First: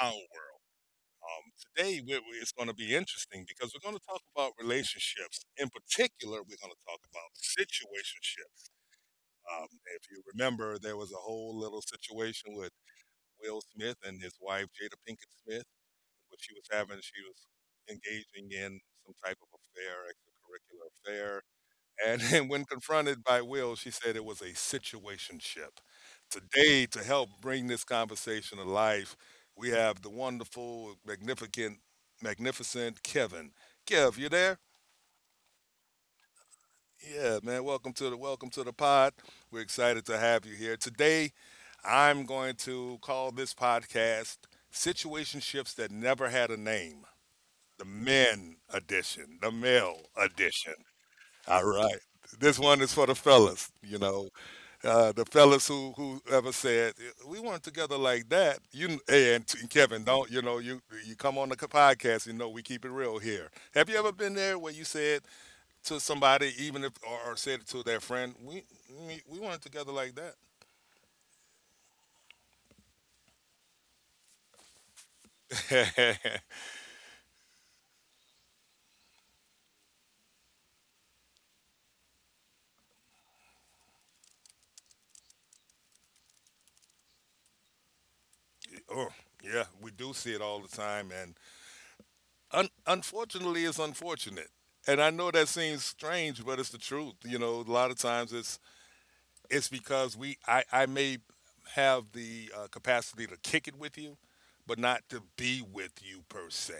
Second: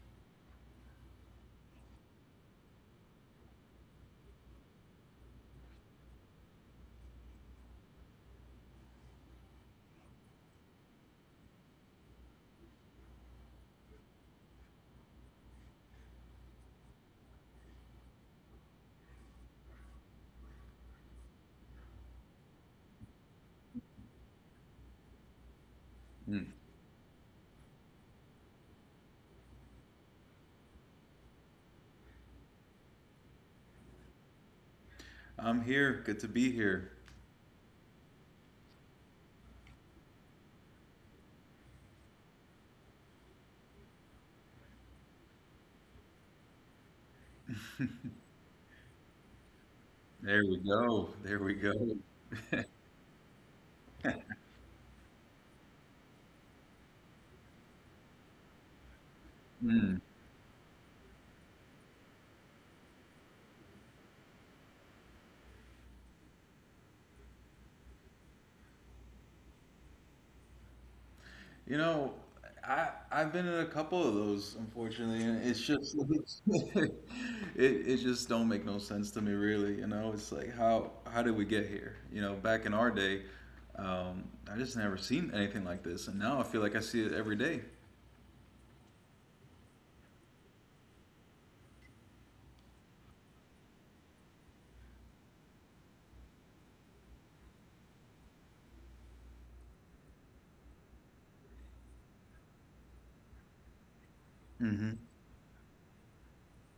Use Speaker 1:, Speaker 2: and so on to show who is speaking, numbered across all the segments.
Speaker 1: our world. Today, it's going to be interesting because we're going to talk about relationships. In particular, we're going to talk about situationships. Um, if you remember, there was a whole little situation with Will Smith and his wife Jada Pinkett Smith, what she was having, she was engaging in some type of affair, extracurricular affair. And when confronted by Will, she said it was a situationship.
Speaker 2: Mm.
Speaker 1: Today, to help bring this conversation to life, we have the wonderful, magnificent, magnificent Kevin. Kev, you there?
Speaker 2: I'm here. Good to be here.
Speaker 1: Yeah, man. Welcome to the pod. We're excited to have you here today. I'm going to call this podcast Situationships That Never Had a Name, the men edition, the male
Speaker 2: There we
Speaker 1: edition.
Speaker 2: go. There we
Speaker 1: All
Speaker 2: go.
Speaker 1: right. This one is for the fellas, you know, the fellas who ever said we weren't together like that. You and
Speaker 2: Mm.
Speaker 1: Kevin, don't you know? You come on the podcast, you know, we keep it real here. Have you ever been there where you said to somebody, even if or, or said it to their friend, we weren't together like
Speaker 2: You know, I've been in a couple of those, unfortunately, and it's just
Speaker 1: that?
Speaker 2: it it just don't make no sense to me, really. You know, it's like how did we get here? You know, back in our day, um, I just never seen anything like this, and now I feel like I see it every day.
Speaker 1: Oh, yeah, we do see it all the time, and unfortunately, it's unfortunate. And I know that seems strange, but it's the truth. You know, a lot of times it's because I may have the capacity to kick it with you, but
Speaker 2: Mm-hmm.
Speaker 1: not to be with you per se,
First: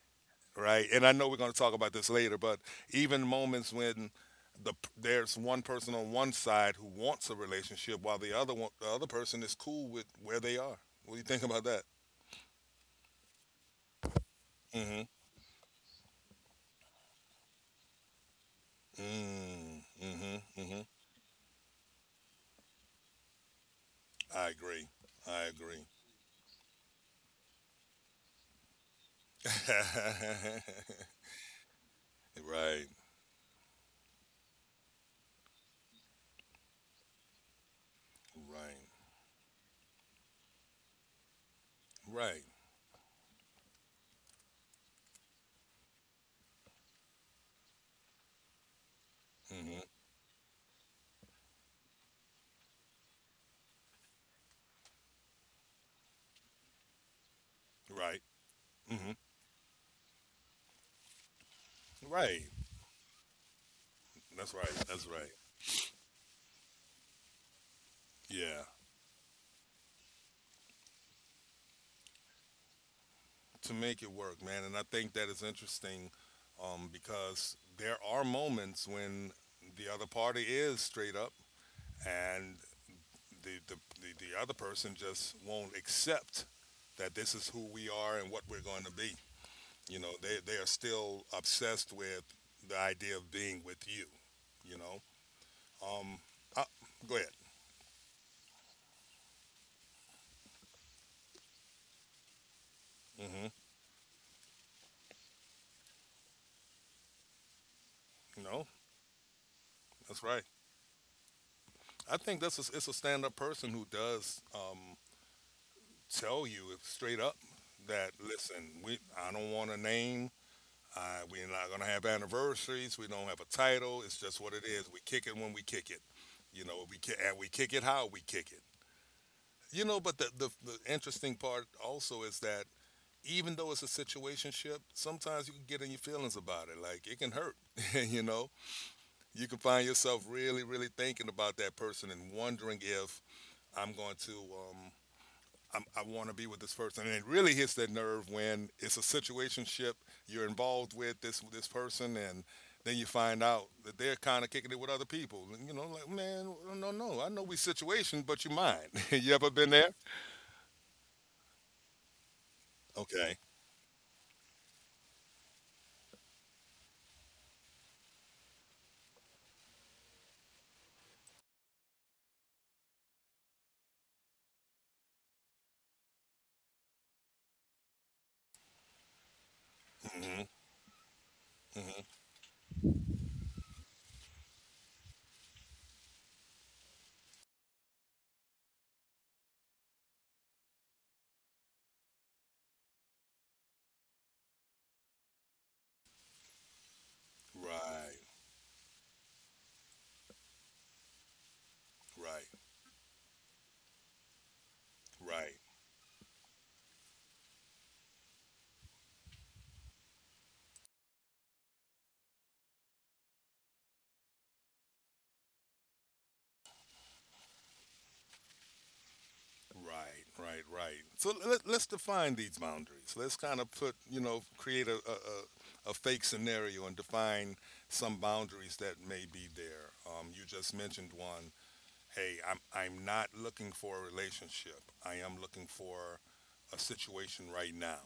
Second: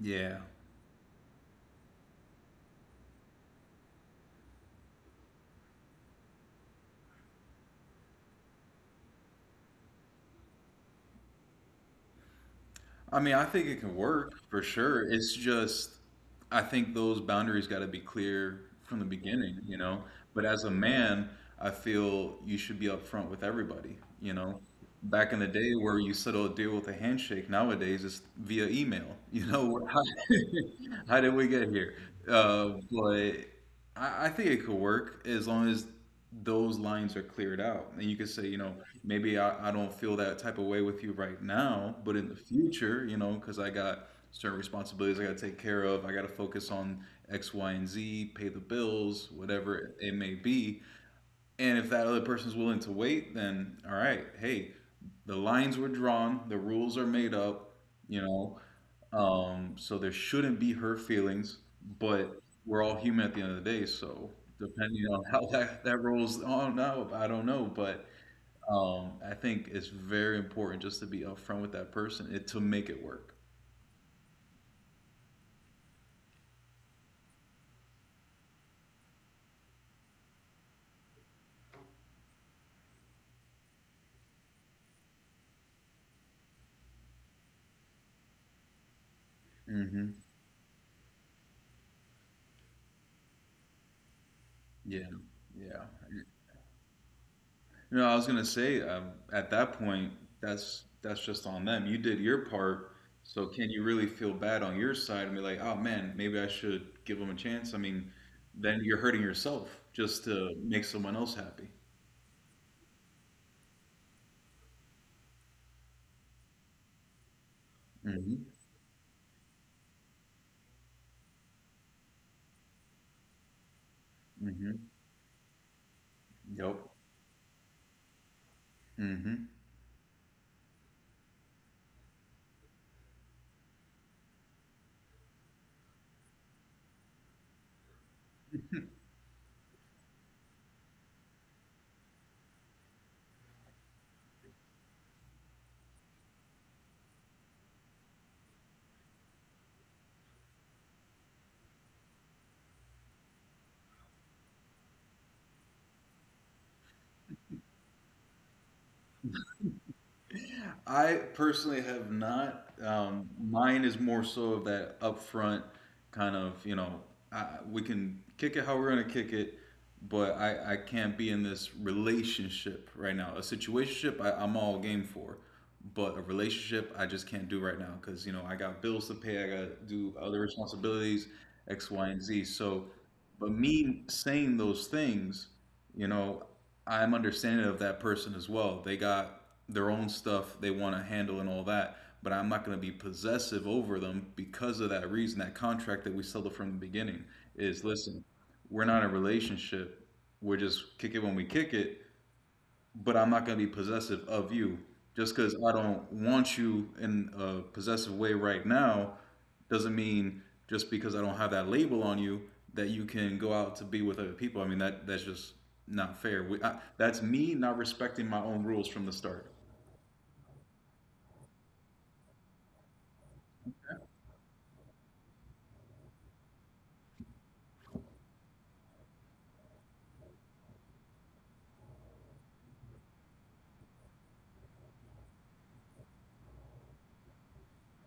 Speaker 2: Yeah.
Speaker 1: right? And I know we're going to talk about this later, but even moments when there's one person on one side who wants a relationship while the other person is cool with where they are. What do you think about that?
Speaker 2: I mean, I think it can work for
Speaker 1: Hmm.
Speaker 2: sure. It's just, I think those boundaries got to be clear from the beginning, you
Speaker 1: Mm,
Speaker 2: know?
Speaker 1: mm-hmm,
Speaker 2: But as a
Speaker 1: mm-hmm.
Speaker 2: man, I feel you should be upfront with everybody, you
Speaker 1: I
Speaker 2: know?
Speaker 1: agree.
Speaker 2: Back in
Speaker 1: I
Speaker 2: the day
Speaker 1: agree.
Speaker 2: where you settle a deal with a handshake, nowadays it's via email, you know? How did we get here? Uh,
Speaker 1: Right,
Speaker 2: but I, I think it could work as long as those lines are cleared out. And you could say, you
Speaker 1: right,
Speaker 2: know, maybe I don't feel that type of way with you right now, but in the
Speaker 1: right.
Speaker 2: future, you know, because I got certain responsibilities I got to take care of. I got to focus on X, Y, and Z, pay the bills,
Speaker 1: Mm-hmm.
Speaker 2: whatever it may be. And if that other person's willing to wait, then all right, hey, the lines were drawn, the rules are made up,
Speaker 1: Right.
Speaker 2: you know,
Speaker 1: Mm-hmm.
Speaker 2: so there shouldn't be hurt feelings,
Speaker 1: Right.
Speaker 2: but we're all human at the end of the day, so
Speaker 1: That's right. That's
Speaker 2: depending on
Speaker 1: right.
Speaker 2: how that rolls on out, I don't know, but
Speaker 1: Yeah.
Speaker 2: I think it's very important just to be upfront with that person it, to make it work.
Speaker 1: To make it work, man. And I think that is interesting because there are moments when the other party is straight up and the, the, the other person just won't accept that this is who we are and what we're going to be. You know,
Speaker 2: Hmm.
Speaker 1: they are still obsessed with the idea of being with you. You know,
Speaker 2: Yeah, yeah.
Speaker 1: uh, go ahead.
Speaker 2: You know, I was gonna say at that point, that's just on them. You did your part,
Speaker 1: Hmm.
Speaker 2: so can you really feel bad on your side and be like, oh man, maybe I should give them a chance? I mean,
Speaker 1: No,
Speaker 2: then you're hurting yourself
Speaker 1: that's
Speaker 2: just
Speaker 1: right.
Speaker 2: to make someone else happy.
Speaker 1: I think this is it's a stand up person who does tell you straight up that
Speaker 2: Hmm.
Speaker 1: listen, we I don't want a name. We're not gonna have anniversaries. We don't have a title. It's just what it
Speaker 2: Hmm.
Speaker 1: is. We kick it when we kick it. You
Speaker 2: Yep.
Speaker 1: know, and we kick it how we kick it.
Speaker 2: Mm-hmm.
Speaker 1: You know, but the interesting part also is that even though it's a situationship, sometimes you can get in your feelings about it. Like it can hurt, you know. You can find yourself really, really thinking about that person and wondering if I'm going to, um, I want to be with this person. And it really hits that nerve when it's a situationship you're involved with this person, and then you find out that they're kind of kicking it with other people. And, you know, like man, no, no, I know we situation, but you mine. You ever been there?
Speaker 2: I personally have not.
Speaker 1: Okay.
Speaker 2: Mine is more so of that upfront kind of, you know, I, we can kick it how we're going to kick it, but I can't be in this relationship right now. A situationship I'm all game for, but a relationship I just can't do right now because, you know, I got bills to pay, I got to do other
Speaker 1: Hmm.
Speaker 2: responsibilities, X, Y,
Speaker 1: Hmm.
Speaker 2: and Z. So, but me saying those things, you know, I'm understanding of that person as well. They got their own stuff they want to handle and all that, but I'm not going to be possessive over them because of that reason. That contract that we settled from the beginning is listen,
Speaker 1: Right.
Speaker 2: we're not in a relationship. We're just kick it when we kick it,
Speaker 1: Right.
Speaker 2: but I'm not going to be possessive of you. Just because
Speaker 1: Right.
Speaker 2: I don't want you in a possessive way right now doesn't mean just because I don't have that label on you that you can go out to be with other people. I mean, that's just not fair. We, I, that's me not respecting my own rules from the start.
Speaker 1: Right, right, right. So let's define these boundaries. Let's kind of put, you know, create a fake scenario and define some boundaries that may be there. You just mentioned one. Hey, I'm not looking for a relationship. I am looking for a situation right now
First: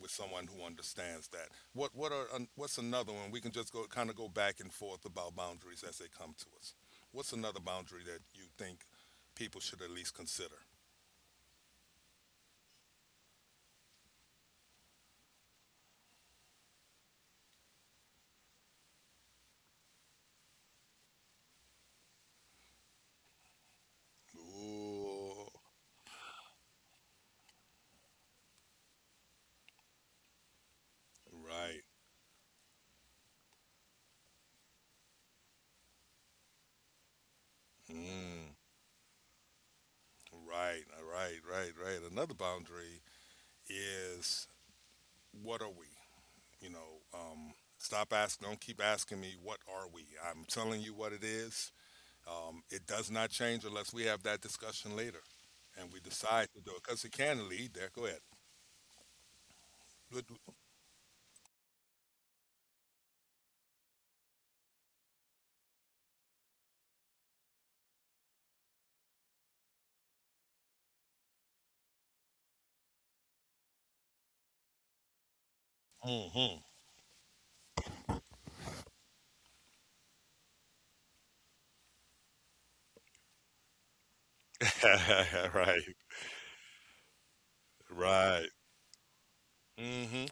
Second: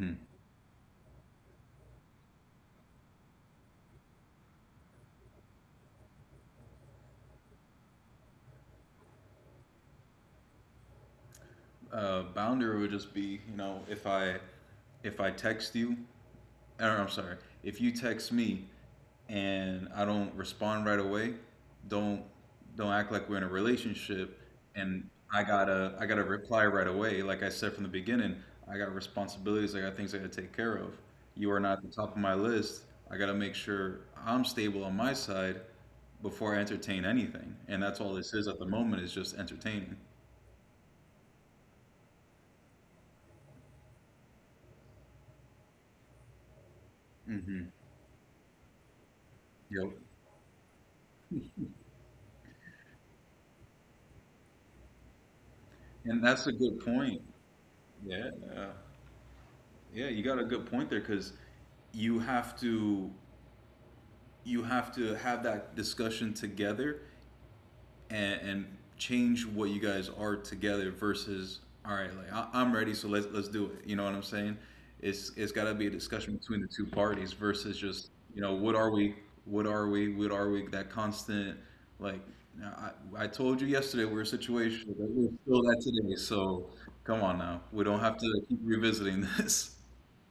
Speaker 1: with someone who understands that. What's another one? We can just go kind of go back and forth about boundaries as they come to us. What's another boundary that you think people should at least consider?
Speaker 2: Boundary would just be, you know, if I text you or I'm sorry, if you text me and I don't respond right away, don't don't act like we're in a relationship and I
Speaker 1: Ooh,
Speaker 2: gotta I gotta reply right away. Like I said from the beginning, I got responsibilities, I got things I gotta take care of. You are not
Speaker 1: right.
Speaker 2: at the top of my list. I gotta make sure I'm stable on my side before I entertain anything. And that's all this is
Speaker 1: Mm,
Speaker 2: at the moment is just entertaining.
Speaker 1: right, right, right, right. Another boundary is what are we? You know, um,
Speaker 2: Hmm.
Speaker 1: stop asking, don't keep asking me, what are
Speaker 2: Yep.
Speaker 1: we? I'm telling you what it is. It does not change unless we have that discussion later and we
Speaker 2: And that's
Speaker 1: decide
Speaker 2: a
Speaker 1: to do
Speaker 2: good
Speaker 1: it because it
Speaker 2: point.
Speaker 1: can lead there. Go ahead.
Speaker 2: Yeah. Yeah, you got a good point there because you have to you have to have that discussion together and change what you guys are together versus all right, like I'm ready, so let's do it. You know what I'm saying? It's got to be a discussion
Speaker 1: Mm-hmm.
Speaker 2: between the two parties versus just you know what are we, what are we, what are we? That constant like I I told you yesterday we're a situation, but we're still
Speaker 1: Right,
Speaker 2: that today. So come on now, we don't have to
Speaker 1: right.
Speaker 2: keep revisiting this.
Speaker 1: Hmm.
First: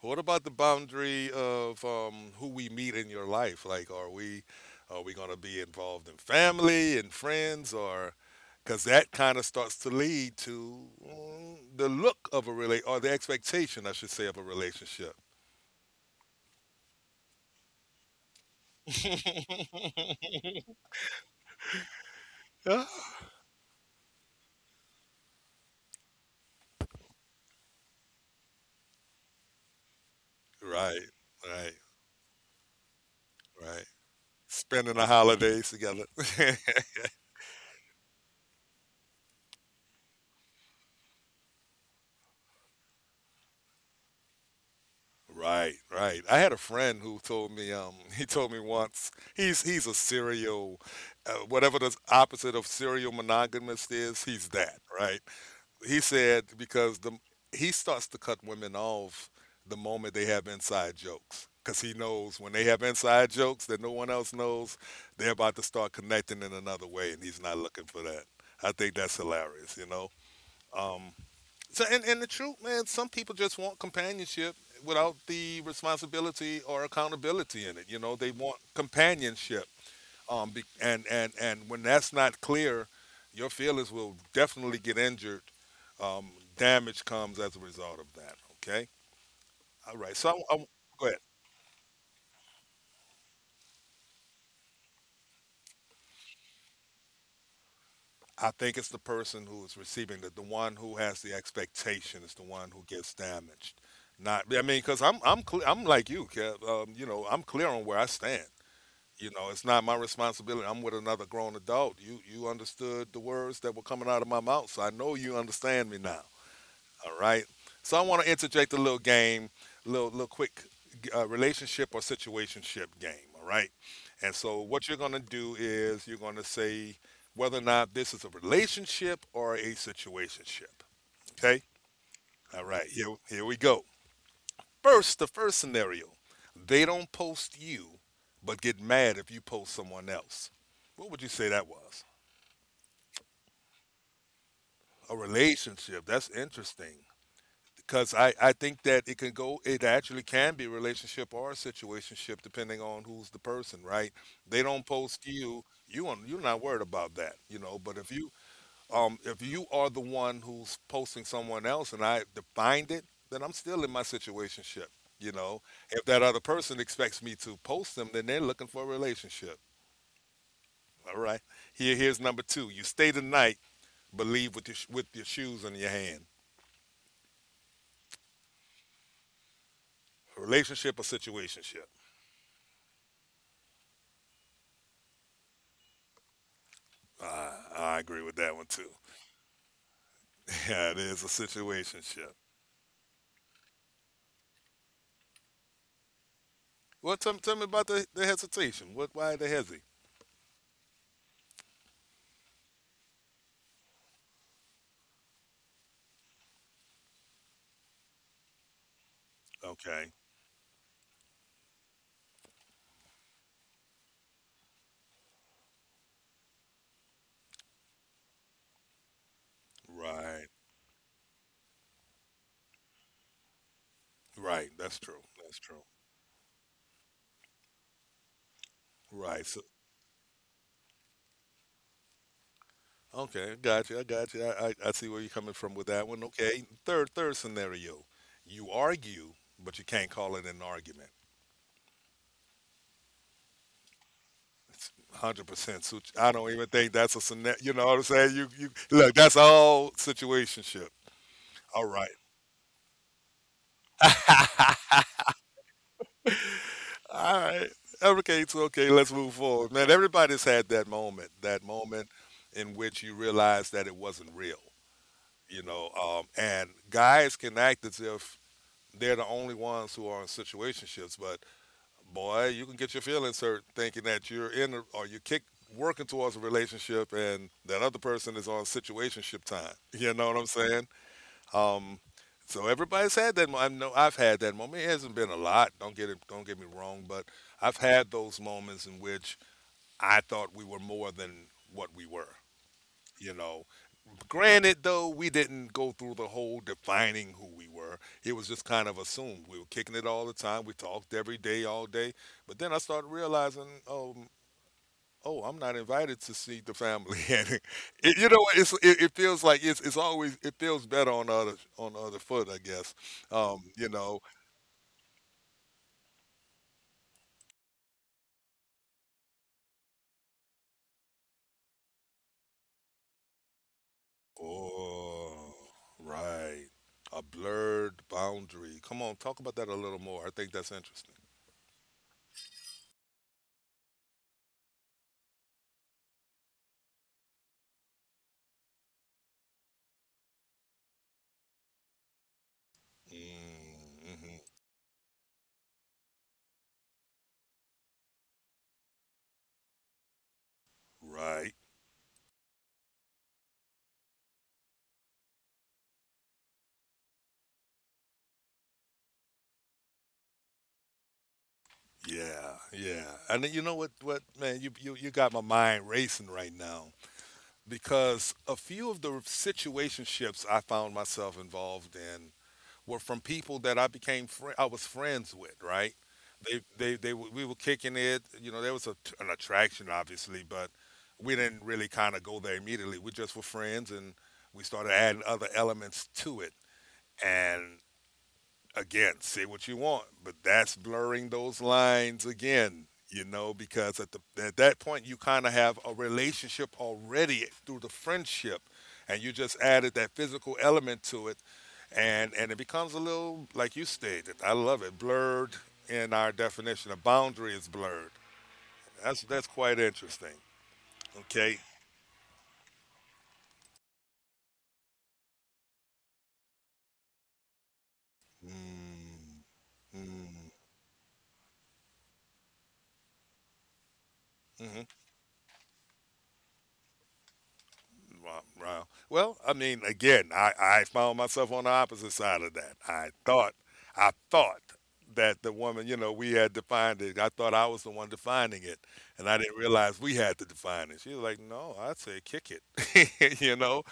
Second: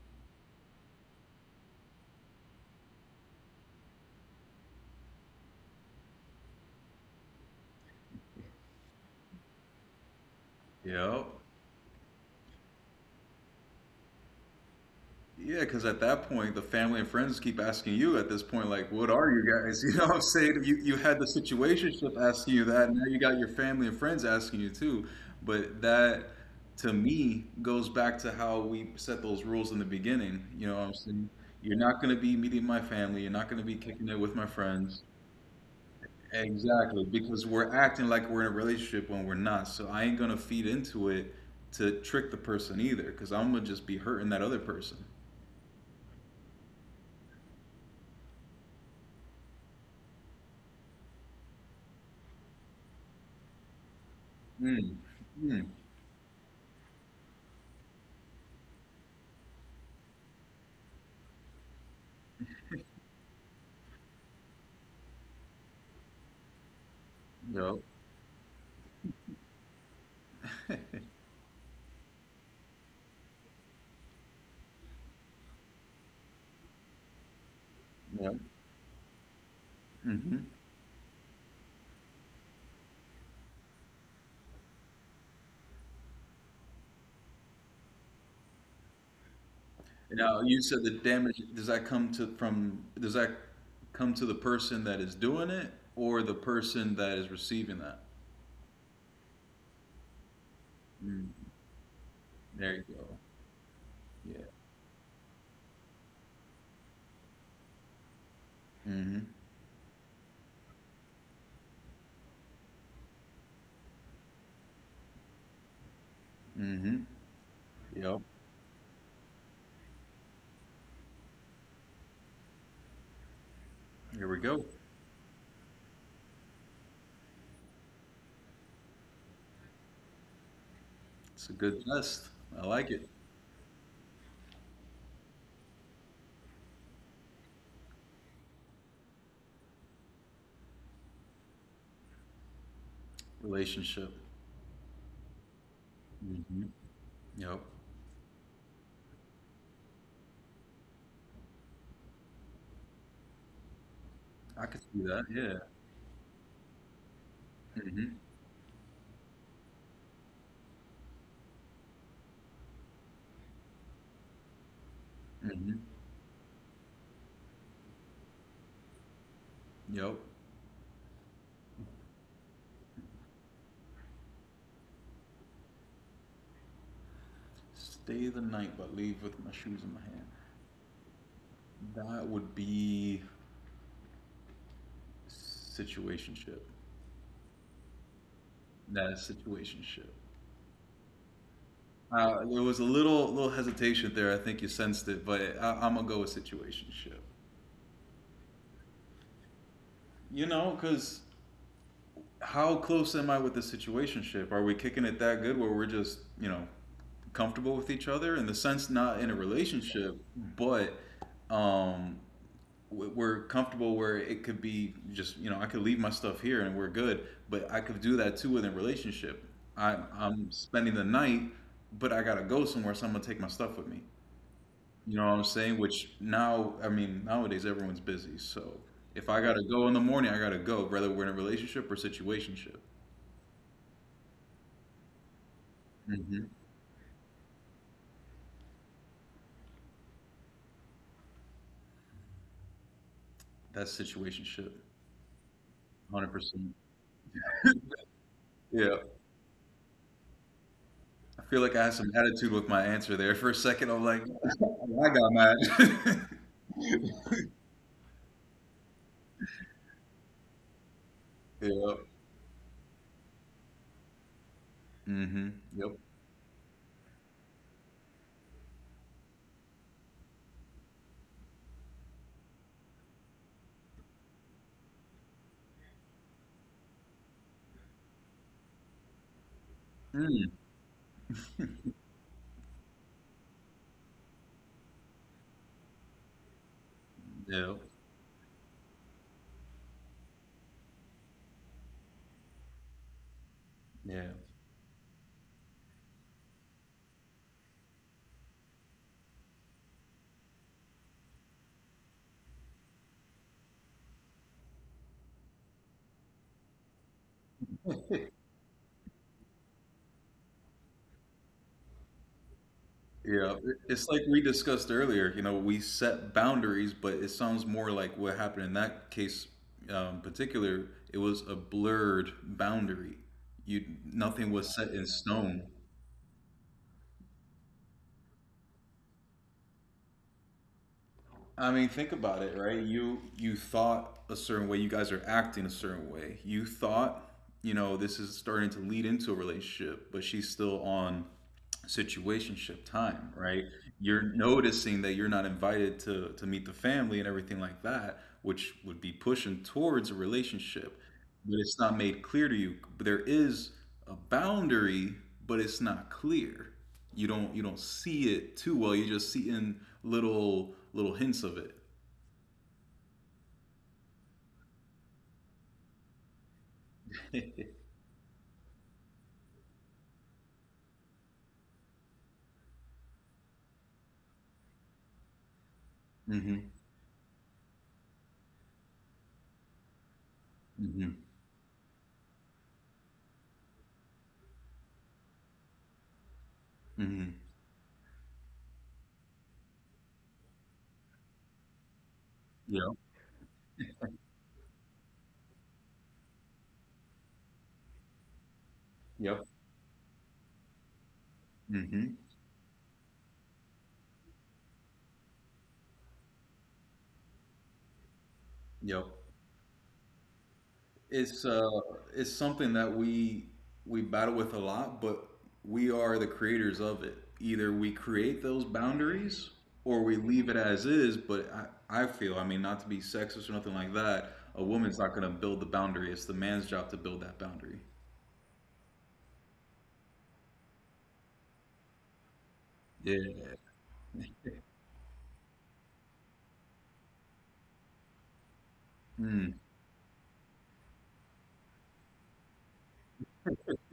Speaker 1: What about the boundary of who we meet in your life? Like, are we going to be involved in family and friends, or because that kind of starts to lead to
Speaker 2: Yep.
Speaker 1: mm, the look of a relate or the expectation, I should say, of a relationship.
Speaker 2: Yeah, because at that point, the family and friends keep asking you at this point, like, what are you guys? You know what I'm saying? You had the situationship asking you
Speaker 1: Yeah.
Speaker 2: that, and now you got your family and friends asking you too. But that, to me, goes back to how we set those rules in the beginning. You know what I'm
Speaker 1: Right,
Speaker 2: saying?
Speaker 1: right,
Speaker 2: You're not going to be meeting my family. You're not going to be
Speaker 1: right.
Speaker 2: kicking it with my
Speaker 1: Spending
Speaker 2: friends.
Speaker 1: the holidays together.
Speaker 2: Exactly, because we're acting like we're in a relationship when we're not. So I ain't going to feed into it to trick the person either, because I'm going to just be hurting that other person.
Speaker 1: Right, right. I had a friend who told me, he told me once, he's a serial, whatever the opposite of serial monogamist is, he's that,
Speaker 2: Mm,
Speaker 1: right?
Speaker 2: mm.
Speaker 1: He said because the he starts to cut women off the moment they have inside jokes, because he knows when they have inside jokes that no one else knows, they're about to start connecting in another way, and he's not
Speaker 2: Yep.
Speaker 1: looking for that. I think that's hilarious, you know. Um, and the truth, man, some people just want companionship without the responsibility or accountability in it. You know, they
Speaker 2: Yup,
Speaker 1: want companionship.
Speaker 2: mhm.
Speaker 1: Be, and when that's not clear, your feelings will definitely get injured. Um, Damage comes as a result of that. Okay. All right.
Speaker 2: Now, you said the
Speaker 1: Go ahead.
Speaker 2: damage does that come to from does that come to the person that is doing it or the person that is receiving that?
Speaker 1: I think it's the person who is receiving it, the one who has
Speaker 2: Mm,
Speaker 1: the expectation is the one
Speaker 2: there
Speaker 1: who
Speaker 2: you
Speaker 1: gets
Speaker 2: go.
Speaker 1: damaged. Not,
Speaker 2: Yeah.
Speaker 1: I mean, because I'm like you, Kev. You know, I'm clear on where I stand.
Speaker 2: Mhm,
Speaker 1: You know, it's not my responsibility. I'm with another grown adult. You understood the words that were coming out of my mouth, so I know you understand me now.
Speaker 2: mhm.
Speaker 1: All right. So I
Speaker 2: Yup.
Speaker 1: want to interject a little game, little little quick relationship or situationship game. All right.
Speaker 2: Here
Speaker 1: And
Speaker 2: we
Speaker 1: so
Speaker 2: go.
Speaker 1: what you're gonna do is you're gonna say whether or not this is a relationship or a situationship.
Speaker 2: It's a
Speaker 1: Okay.
Speaker 2: good test.
Speaker 1: All
Speaker 2: I
Speaker 1: right.
Speaker 2: like it.
Speaker 1: Here we go. The first scenario, they don't post you, but get mad if you post someone else. What would you say that was?
Speaker 2: Relationship.
Speaker 1: A relationship. That's
Speaker 2: Mhm.
Speaker 1: interesting.
Speaker 2: Yup.
Speaker 1: Because I think that it can go, it actually can be a relationship or a situationship depending on who's the person, right? They
Speaker 2: I could
Speaker 1: don't
Speaker 2: see that,
Speaker 1: post
Speaker 2: yeah.
Speaker 1: you, you, do you're not worried about that, you know. But
Speaker 2: Mhm,
Speaker 1: if you are the one who's posting someone else and I defined it, then I'm still in my situationship. You know,
Speaker 2: mhm.
Speaker 1: if that other person expects me to post them, then they're looking for a relationship.
Speaker 2: Yup.
Speaker 1: All right. Here's number two. You stay the night, but leave with your with your shoes in your hand.
Speaker 2: Stay the night but leave with my shoes in my hand.
Speaker 1: Relationship or situationship?
Speaker 2: That would be Situationship.
Speaker 1: Uh, I agree with that one too.
Speaker 2: That is situationship.
Speaker 1: Yeah, it is a situationship.
Speaker 2: There was a little hesitation there. I think you sensed it, but I'm gonna go with
Speaker 1: Well,
Speaker 2: situationship.
Speaker 1: tell me about the hesitation. What? Why the hesi?
Speaker 2: You know, because how close am I with the situationship? Are we kicking it that good where we're just you know comfortable with each other in the sense not in a
Speaker 1: Okay.
Speaker 2: relationship, but um, we're comfortable where it could be just you know I could leave my stuff here and we're good, but I could do that too within relationship. I,
Speaker 1: Right.
Speaker 2: I'm spending the night, but I gotta go somewhere, so I'm gonna take my stuff with me.
Speaker 1: Right. That's
Speaker 2: You
Speaker 1: true.
Speaker 2: know what I'm
Speaker 1: That's
Speaker 2: saying?
Speaker 1: true.
Speaker 2: Which now, I mean, nowadays everyone's busy, so if I
Speaker 1: Right.
Speaker 2: gotta go in the morning, I gotta go, whether we're in a relationship or situationship.
Speaker 1: Okay, I got you. I got you. I see where you're coming from with that one.
Speaker 2: Mm-hmm.
Speaker 1: Okay, third scenario, you argue, but you can't call it an argument.
Speaker 2: That's situationship,
Speaker 1: It's 100%.
Speaker 2: hundred
Speaker 1: I don't even
Speaker 2: percent.
Speaker 1: think that's a scenario. You know what I'm saying? You
Speaker 2: Yeah,
Speaker 1: look. That's all situationship.
Speaker 2: I feel like I
Speaker 1: All
Speaker 2: had
Speaker 1: right.
Speaker 2: some attitude with my answer there. For a second, I'm like, I got mad.
Speaker 1: All right. Okay, it's okay. Let's move forward, man. Everybody's had that moment. That
Speaker 2: Yeah.
Speaker 1: moment in which you realize that it wasn't real.
Speaker 2: Mm-hmm.
Speaker 1: You know,
Speaker 2: Yep.
Speaker 1: and guys can act as if they're the only ones who are in situationships, but boy, you can get your feelings hurt thinking that you're in a, or you kick working towards a relationship and that other person is on situationship time. You know what I'm
Speaker 2: Mm.
Speaker 1: saying? Um, so everybody's had that. I know I've had that moment. It hasn't been a lot. Don't get it. Don't get me wrong, but
Speaker 2: Yeah.
Speaker 1: I've had those moments in which I thought we were more than what we were. You know,
Speaker 2: Yeah.
Speaker 1: granted, though, we didn't go through the whole defining who we were. It was just kind of assumed. We were kicking it all the time. We talked every day, all day. But then I started realizing, oh, I'm not invited to see the family, and you know, it feels like it feels better on the other foot, I guess.
Speaker 2: Yeah.
Speaker 1: Um,
Speaker 2: It-
Speaker 1: you
Speaker 2: It's
Speaker 1: know,
Speaker 2: like we discussed earlier, you know, we set boundaries, but it sounds more like what happened in that case particular, it was a blurred boundary. You Nothing was set in
Speaker 1: oh,
Speaker 2: stone.
Speaker 1: right, a blurred boundary. Come on, talk about that a little more. I think that's interesting.
Speaker 2: I mean, think about it, right? You thought a certain way. You guys are acting a certain way. You thought, you know, this is starting to lead into a relationship, but she's still on situationship time, right? You're
Speaker 1: Mm-hmm.
Speaker 2: noticing that you're not invited to meet the family and everything like that, which would be pushing towards a relationship
Speaker 1: Right.
Speaker 2: but it's not made clear to you. But there is a boundary, but it's not clear. You don't see it too well. You're just seeing little hints of it.
Speaker 1: Yeah, yeah. And then you know what man, you got my mind racing right now because a few of the situationships I found myself involved in were from people that I became fri I was friends with, right?
Speaker 2: Mm-hmm.
Speaker 1: We were kicking it, you know, there was an attraction obviously, but
Speaker 2: Mm-hmm.
Speaker 1: we didn't really kind of go there immediately. We just were friends and we started adding other elements to it.
Speaker 2: Mm-hmm.
Speaker 1: And again, say what you want, but that's blurring those lines again,
Speaker 2: Yep.
Speaker 1: you know, because at the at that point you kind of have a relationship already through the friendship and you
Speaker 2: Yep.
Speaker 1: just added that physical element to it,
Speaker 2: Mm-hmm.
Speaker 1: and it becomes a little like you stated. I love it. Blurred in our definition, a boundary is blurred.
Speaker 2: Yep.
Speaker 1: That's quite interesting.
Speaker 2: It's
Speaker 1: Okay.
Speaker 2: uh, it's something that we battle with a lot, but we are the creators of it. Either we create those
Speaker 1: Mm,
Speaker 2: boundaries or we leave
Speaker 1: mm,
Speaker 2: it as is. But I feel, I mean, not to be sexist or nothing like that, a
Speaker 1: mhm.
Speaker 2: woman's not going to build the boundary. It's the man's job to build that boundary.
Speaker 1: Wow, wow. Well, I mean, again, I found myself on the opposite side of that.
Speaker 2: Yeah.
Speaker 1: I thought that the woman, you know, we had defined it. I thought I was the one defining it, and I
Speaker 2: Hmm.
Speaker 1: didn't realize we had to define it. She was like, "No, I'd say kick it," you know.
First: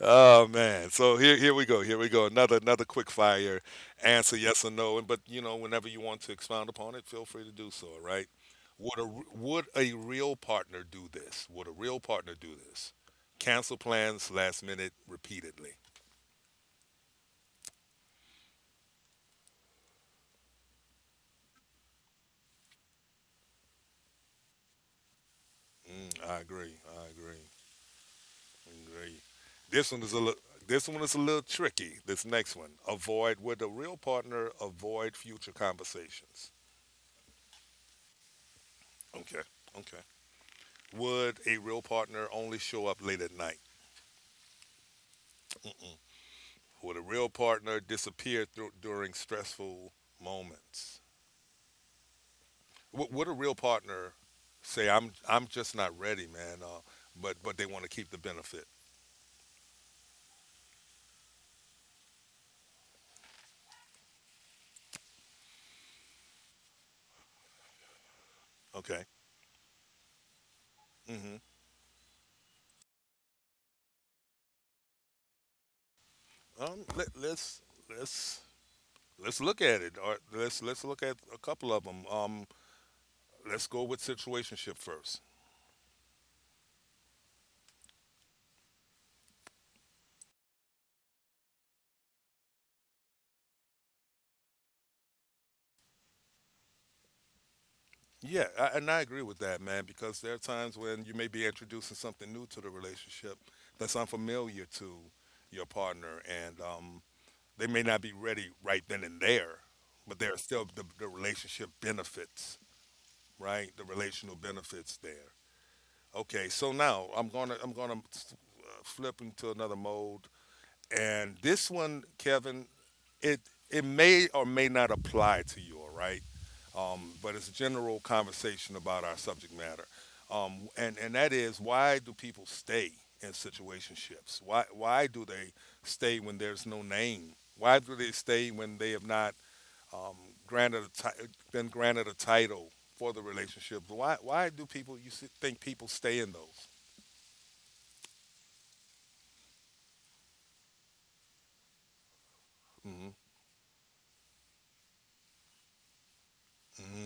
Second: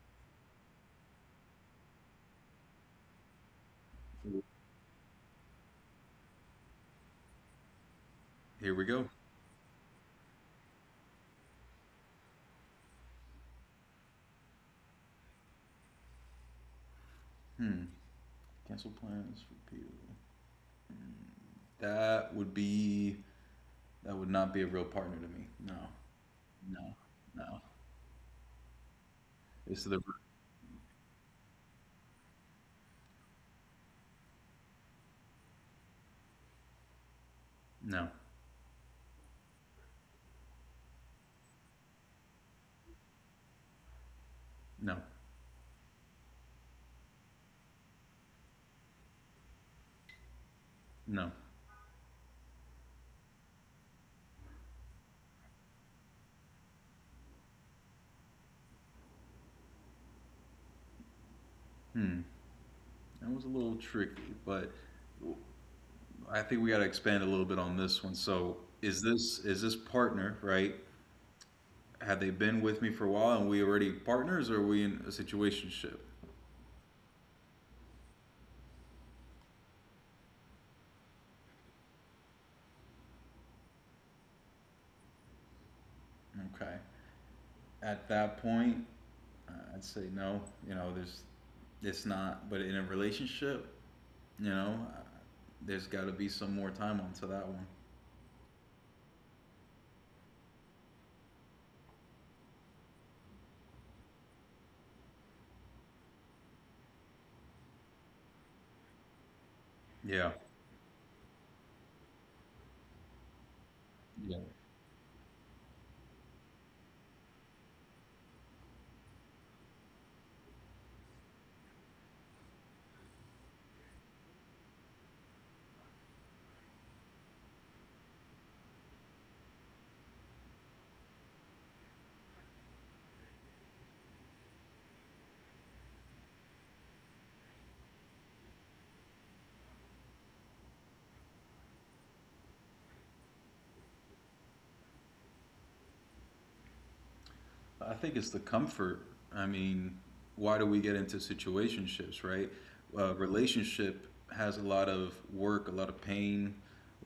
Speaker 1: Oh man. So Here we go. Another quick fire answer yes or no and but you know whenever you want to expound upon it, feel free to do so, all right?
Speaker 2: Here we
Speaker 1: Would
Speaker 2: go.
Speaker 1: would a real partner do this? Would a real partner do this? Cancel plans last minute repeatedly.
Speaker 2: Hmm. Cancel plans. Repeal. That would be that would not be a real partner to me. No.
Speaker 1: Mm, I agree.
Speaker 2: No.
Speaker 1: I agree.
Speaker 2: No.
Speaker 1: Agree.
Speaker 2: It's
Speaker 1: This
Speaker 2: the
Speaker 1: one is a little, this one is a little tricky. This next one. Avoid, would a real partner avoid future conversations?
Speaker 2: No.
Speaker 1: Okay. Okay. Would a real partner only show up late at night?
Speaker 2: No.
Speaker 1: Mm-mm. Would a real partner disappear through during stressful moments?
Speaker 2: No.
Speaker 1: Would a real partner say, "I'm just not ready, man," but they want to keep the benefit?
Speaker 2: That was a little tricky, but I think we got to expand a little bit on this one. So, is
Speaker 1: Okay.
Speaker 2: this is this partner right?
Speaker 1: Hmm.
Speaker 2: Have they been with me for a while, and we already partners, or are we in a situationship?
Speaker 1: Um, let, let's let's let's look at it, or let's look at a couple of them. Let's go with situationship first.
Speaker 2: Okay. At that point, I'd say no. You know, there's it's not. But in a relationship, you know, there's got to be some more time onto that one.
Speaker 1: Yeah, I, and I agree with that, man, because there are times when you may be introducing something new to the relationship that's unfamiliar to your partner, and they may not be ready right then and there, but there
Speaker 2: Yeah.
Speaker 1: are still the relationship benefits, right? The relational
Speaker 2: Yeah.
Speaker 1: benefits there. Okay, so now I'm gonna flip into another mode and this one, Kevin, it it may or may not apply to you, all right? But it's a general conversation about our subject matter. And that is why do people stay in situationships? Why do they stay when there's no name? Why do they stay when they have not um, been granted a title for the relationship? Why do people you s- think people stay in those?
Speaker 2: I think it's the comfort. I mean, why do we get into situationships, right?
Speaker 1: Mm-hmm.
Speaker 2: Relationship has a lot of work, a lot of pain,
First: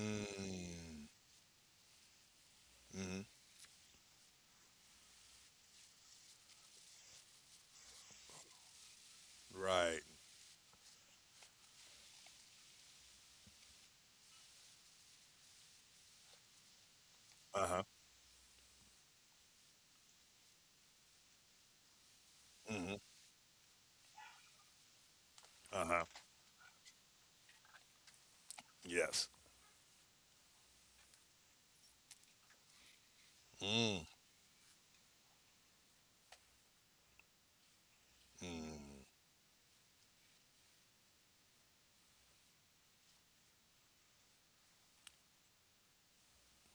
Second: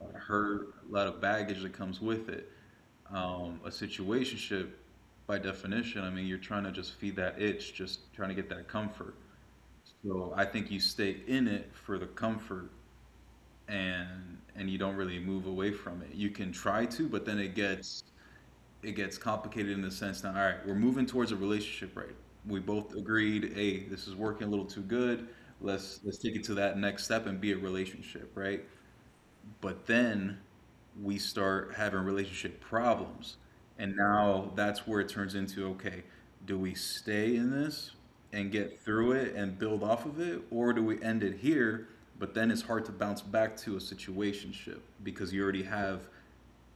Speaker 2: a lot of hurt, a lot of baggage that comes with it.
Speaker 1: Mm-hmm.
Speaker 2: A situationship, by definition, I mean, you're trying to just feed that itch, just trying to get that comfort.
Speaker 1: Right.
Speaker 2: So I think you stay in it for the comfort and you don't really move away from it. You can try to, but then it
Speaker 1: Uh-huh.
Speaker 2: gets it gets complicated in the sense that all right, we're moving towards a relationship, right? We both
Speaker 1: Hmm.
Speaker 2: agreed, hey, this is working a little too good. Let's
Speaker 1: Uh-huh.
Speaker 2: let's take it to that next step and be a relationship, right?
Speaker 1: Yes.
Speaker 2: But then we start having relationship problems. And
Speaker 1: Mm.
Speaker 2: now that's where it turns into okay, do we stay in this and get through it and build off of it? Or do we end it here? But then it's hard to bounce back to a situationship because you already have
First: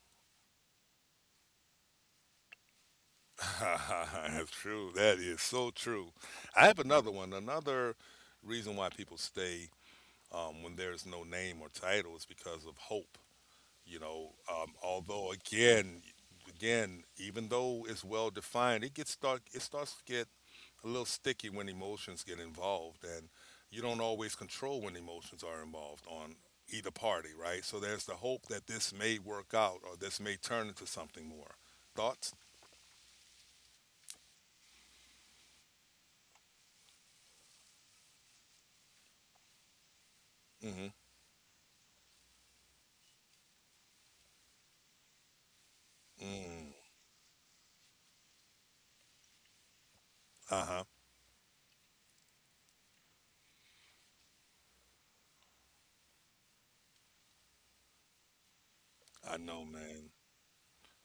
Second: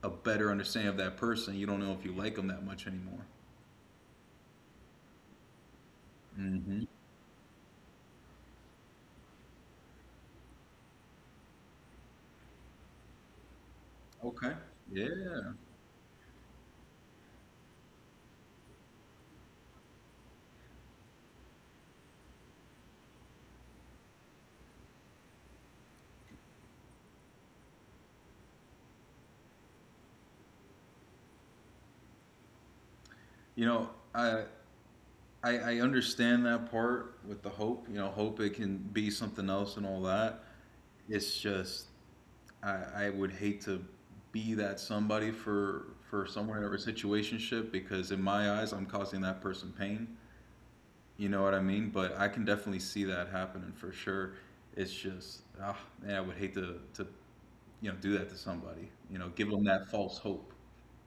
Speaker 2: a better understanding of that person. You don't know if you like them that much anymore.
Speaker 1: Mm. That's true. That is so true. I have
Speaker 2: Hmm.
Speaker 1: another one. Another reason why people stay, when there's no name or title, is because of hope. You know,
Speaker 2: Okay.
Speaker 1: although
Speaker 2: Yeah.
Speaker 1: again, again, even though it's well defined, it gets start. It starts to get a little sticky when emotions get involved and you don't always control when emotions are involved on either party, right? So there's the hope that this may work out or this may turn into something more. Thoughts?
Speaker 2: You know, I I understand that part with the hope. You know, hope it can be something else and all that.
Speaker 1: Mm-hmm.
Speaker 2: It's just I would hate to be that somebody for someone in a
Speaker 1: Mm.
Speaker 2: situationship because in my eyes I'm causing that person pain.
Speaker 1: Uh-huh.
Speaker 2: You know what I mean? But I can definitely see that happening for sure. It's just man, I would hate to you know do that to somebody. You know,
Speaker 1: I
Speaker 2: give them
Speaker 1: know,
Speaker 2: that
Speaker 1: man.
Speaker 2: false hope.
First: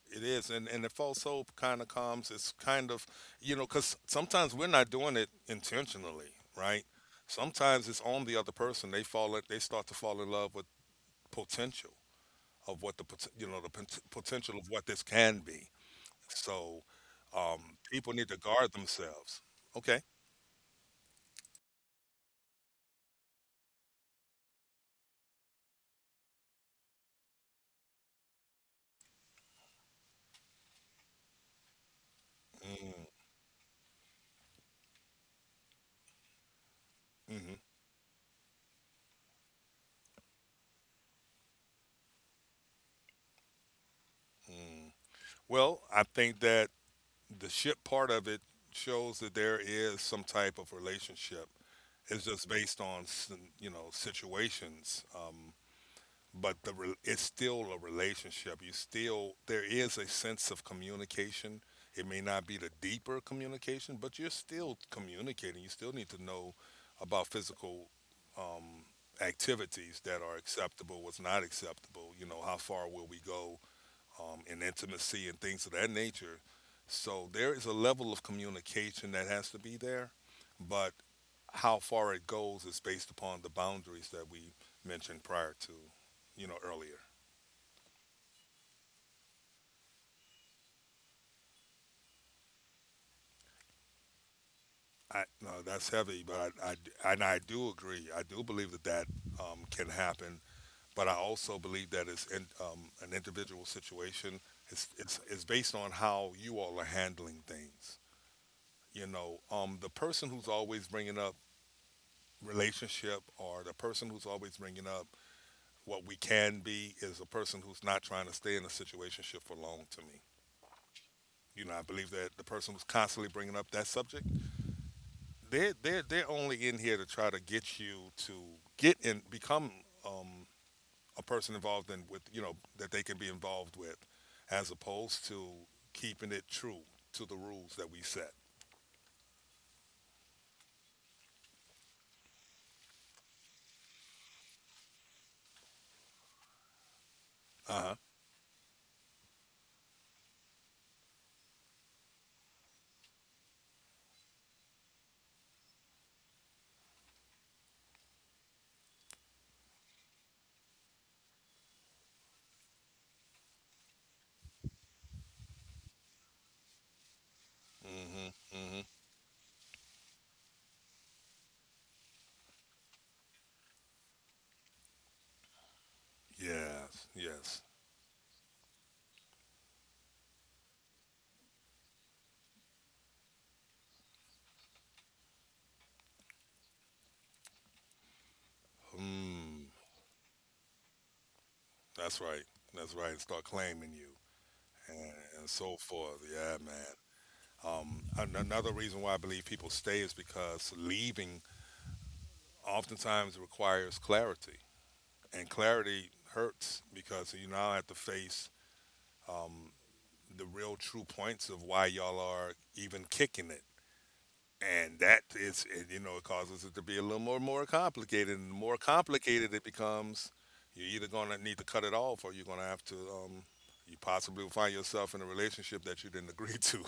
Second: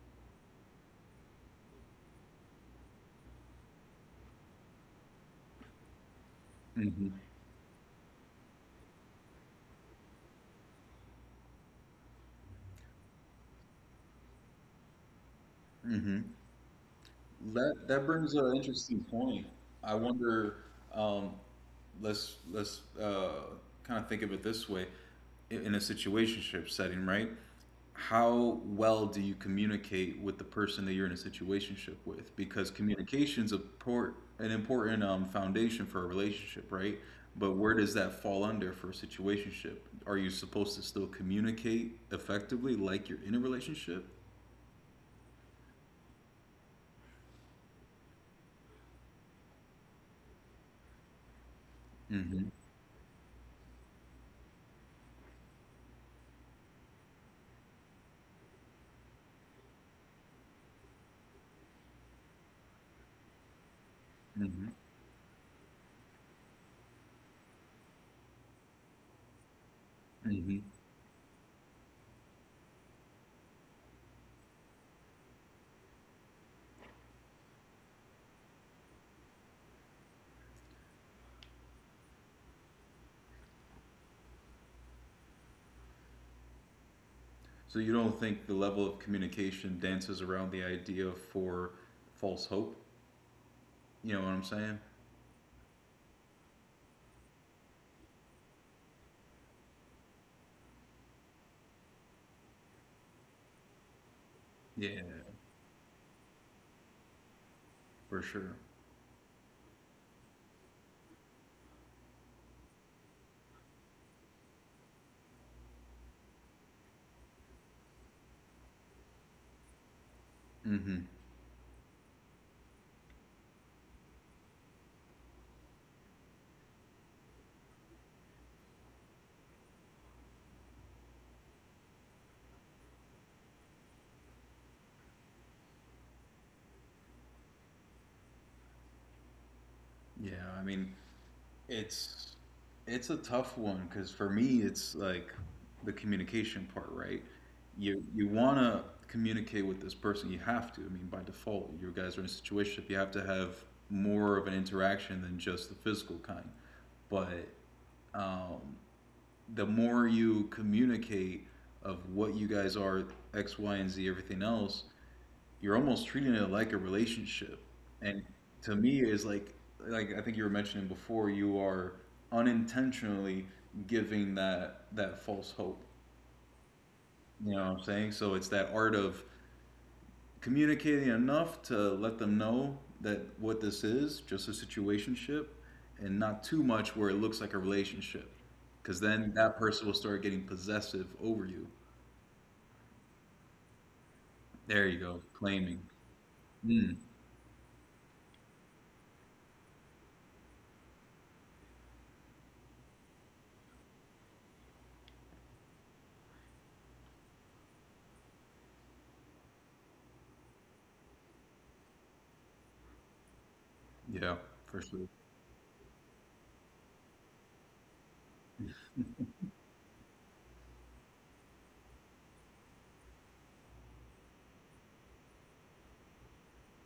Speaker 1: It is, and the false hope kind of comes. It's kind of, you know, because sometimes we're not doing it intentionally, right?
Speaker 2: hmm
Speaker 1: Sometimes it's on the other person. They start to fall in love with potential of you know potential of what this can be.
Speaker 2: hmm
Speaker 1: So um,
Speaker 2: That that
Speaker 1: people need
Speaker 2: brings
Speaker 1: to
Speaker 2: an
Speaker 1: guard
Speaker 2: interesting
Speaker 1: themselves.
Speaker 2: point. I
Speaker 1: Okay.
Speaker 2: wonder. Um, let's kind of think of it this way: in a situationship setting, right? How well do you communicate with the person that you're in a situationship with? Because
Speaker 1: Mm,
Speaker 2: communication's an important foundation for a relationship, right? But
Speaker 1: hmm,
Speaker 2: where does that fall under for a situationship? Are you supposed to still communicate effectively like you're in a relationship?
Speaker 1: mm. Well, I think that the ship part of it shows that there is some type of relationship. It's just
Speaker 2: hmm
Speaker 1: based on some, you know, situations. But it's still a relationship. You still, there is a sense of communication. It may not be the deeper communication, but you're
Speaker 2: hmm
Speaker 1: still communicating. You still need to know about physical um, activities that are
Speaker 2: hmm
Speaker 1: acceptable, what's not acceptable. You know, how far will we go? And intimacy and things of that nature. So there is a level of communication that has to be there, but how far it goes is based upon the boundaries that we mentioned prior to, you know, earlier.
Speaker 2: So you don't think the level of communication dances around the idea for false hope? You know what I'm saying?
Speaker 1: I, no, that's heavy, but and I do agree. I do believe that that can happen, but I also believe that it's in, an individual situation.
Speaker 2: Yeah,
Speaker 1: It's based on how you all are handling things.
Speaker 2: for sure.
Speaker 1: You know, the person who's always bringing up relationship or the person who's always bringing up what we can be is a person who's not trying to stay in a situationship for long to me.
Speaker 2: Hmm.
Speaker 1: You know, I believe that the person who's constantly bringing up that subject, they're only in here to try to get you to get and become um, a person involved in with, you know, that they can be involved with as opposed to keeping it true to the rules that we set.
Speaker 2: Yeah, I mean, it's it's a tough one because for me, it's like the communication part, right?
Speaker 1: Uh huh.
Speaker 2: You want to communicate with this person, you have to. I mean, by default, you guys are in a situation you have to have more of an interaction than just the physical kind. But um, the more you communicate of what you guys are, X, Y, and Z, everything else, you're almost treating it like a relationship.
Speaker 1: Mm
Speaker 2: And
Speaker 1: hmm. Mm
Speaker 2: to
Speaker 1: hmm.
Speaker 2: me, is like I think you were mentioning before, you are unintentionally giving that false hope.
Speaker 1: Yes.
Speaker 2: You
Speaker 1: Yes.
Speaker 2: know what I'm saying? So it's that art of communicating enough to let them know that what this is just a situationship, and not too much where it looks like a relationship, because then that
Speaker 1: Hmm.
Speaker 2: person will start getting possessive over you.
Speaker 1: That's right. That's right. And start claiming you
Speaker 2: There
Speaker 1: and,
Speaker 2: you go,
Speaker 1: and so
Speaker 2: claiming.
Speaker 1: forth. Yeah, man.
Speaker 2: Mm,
Speaker 1: Another reason why I believe people stay is because leaving oftentimes requires clarity, and clarity hurts because you now have to face um, the real true points of why y'all are even kicking it,
Speaker 2: yeah, for
Speaker 1: and
Speaker 2: sure.
Speaker 1: that is and, you know, it causes it to be a little more complicated, and the more complicated it becomes, you're either going to need to cut it off or you're going to have to, you possibly will find yourself in a relationship that you didn't agree to.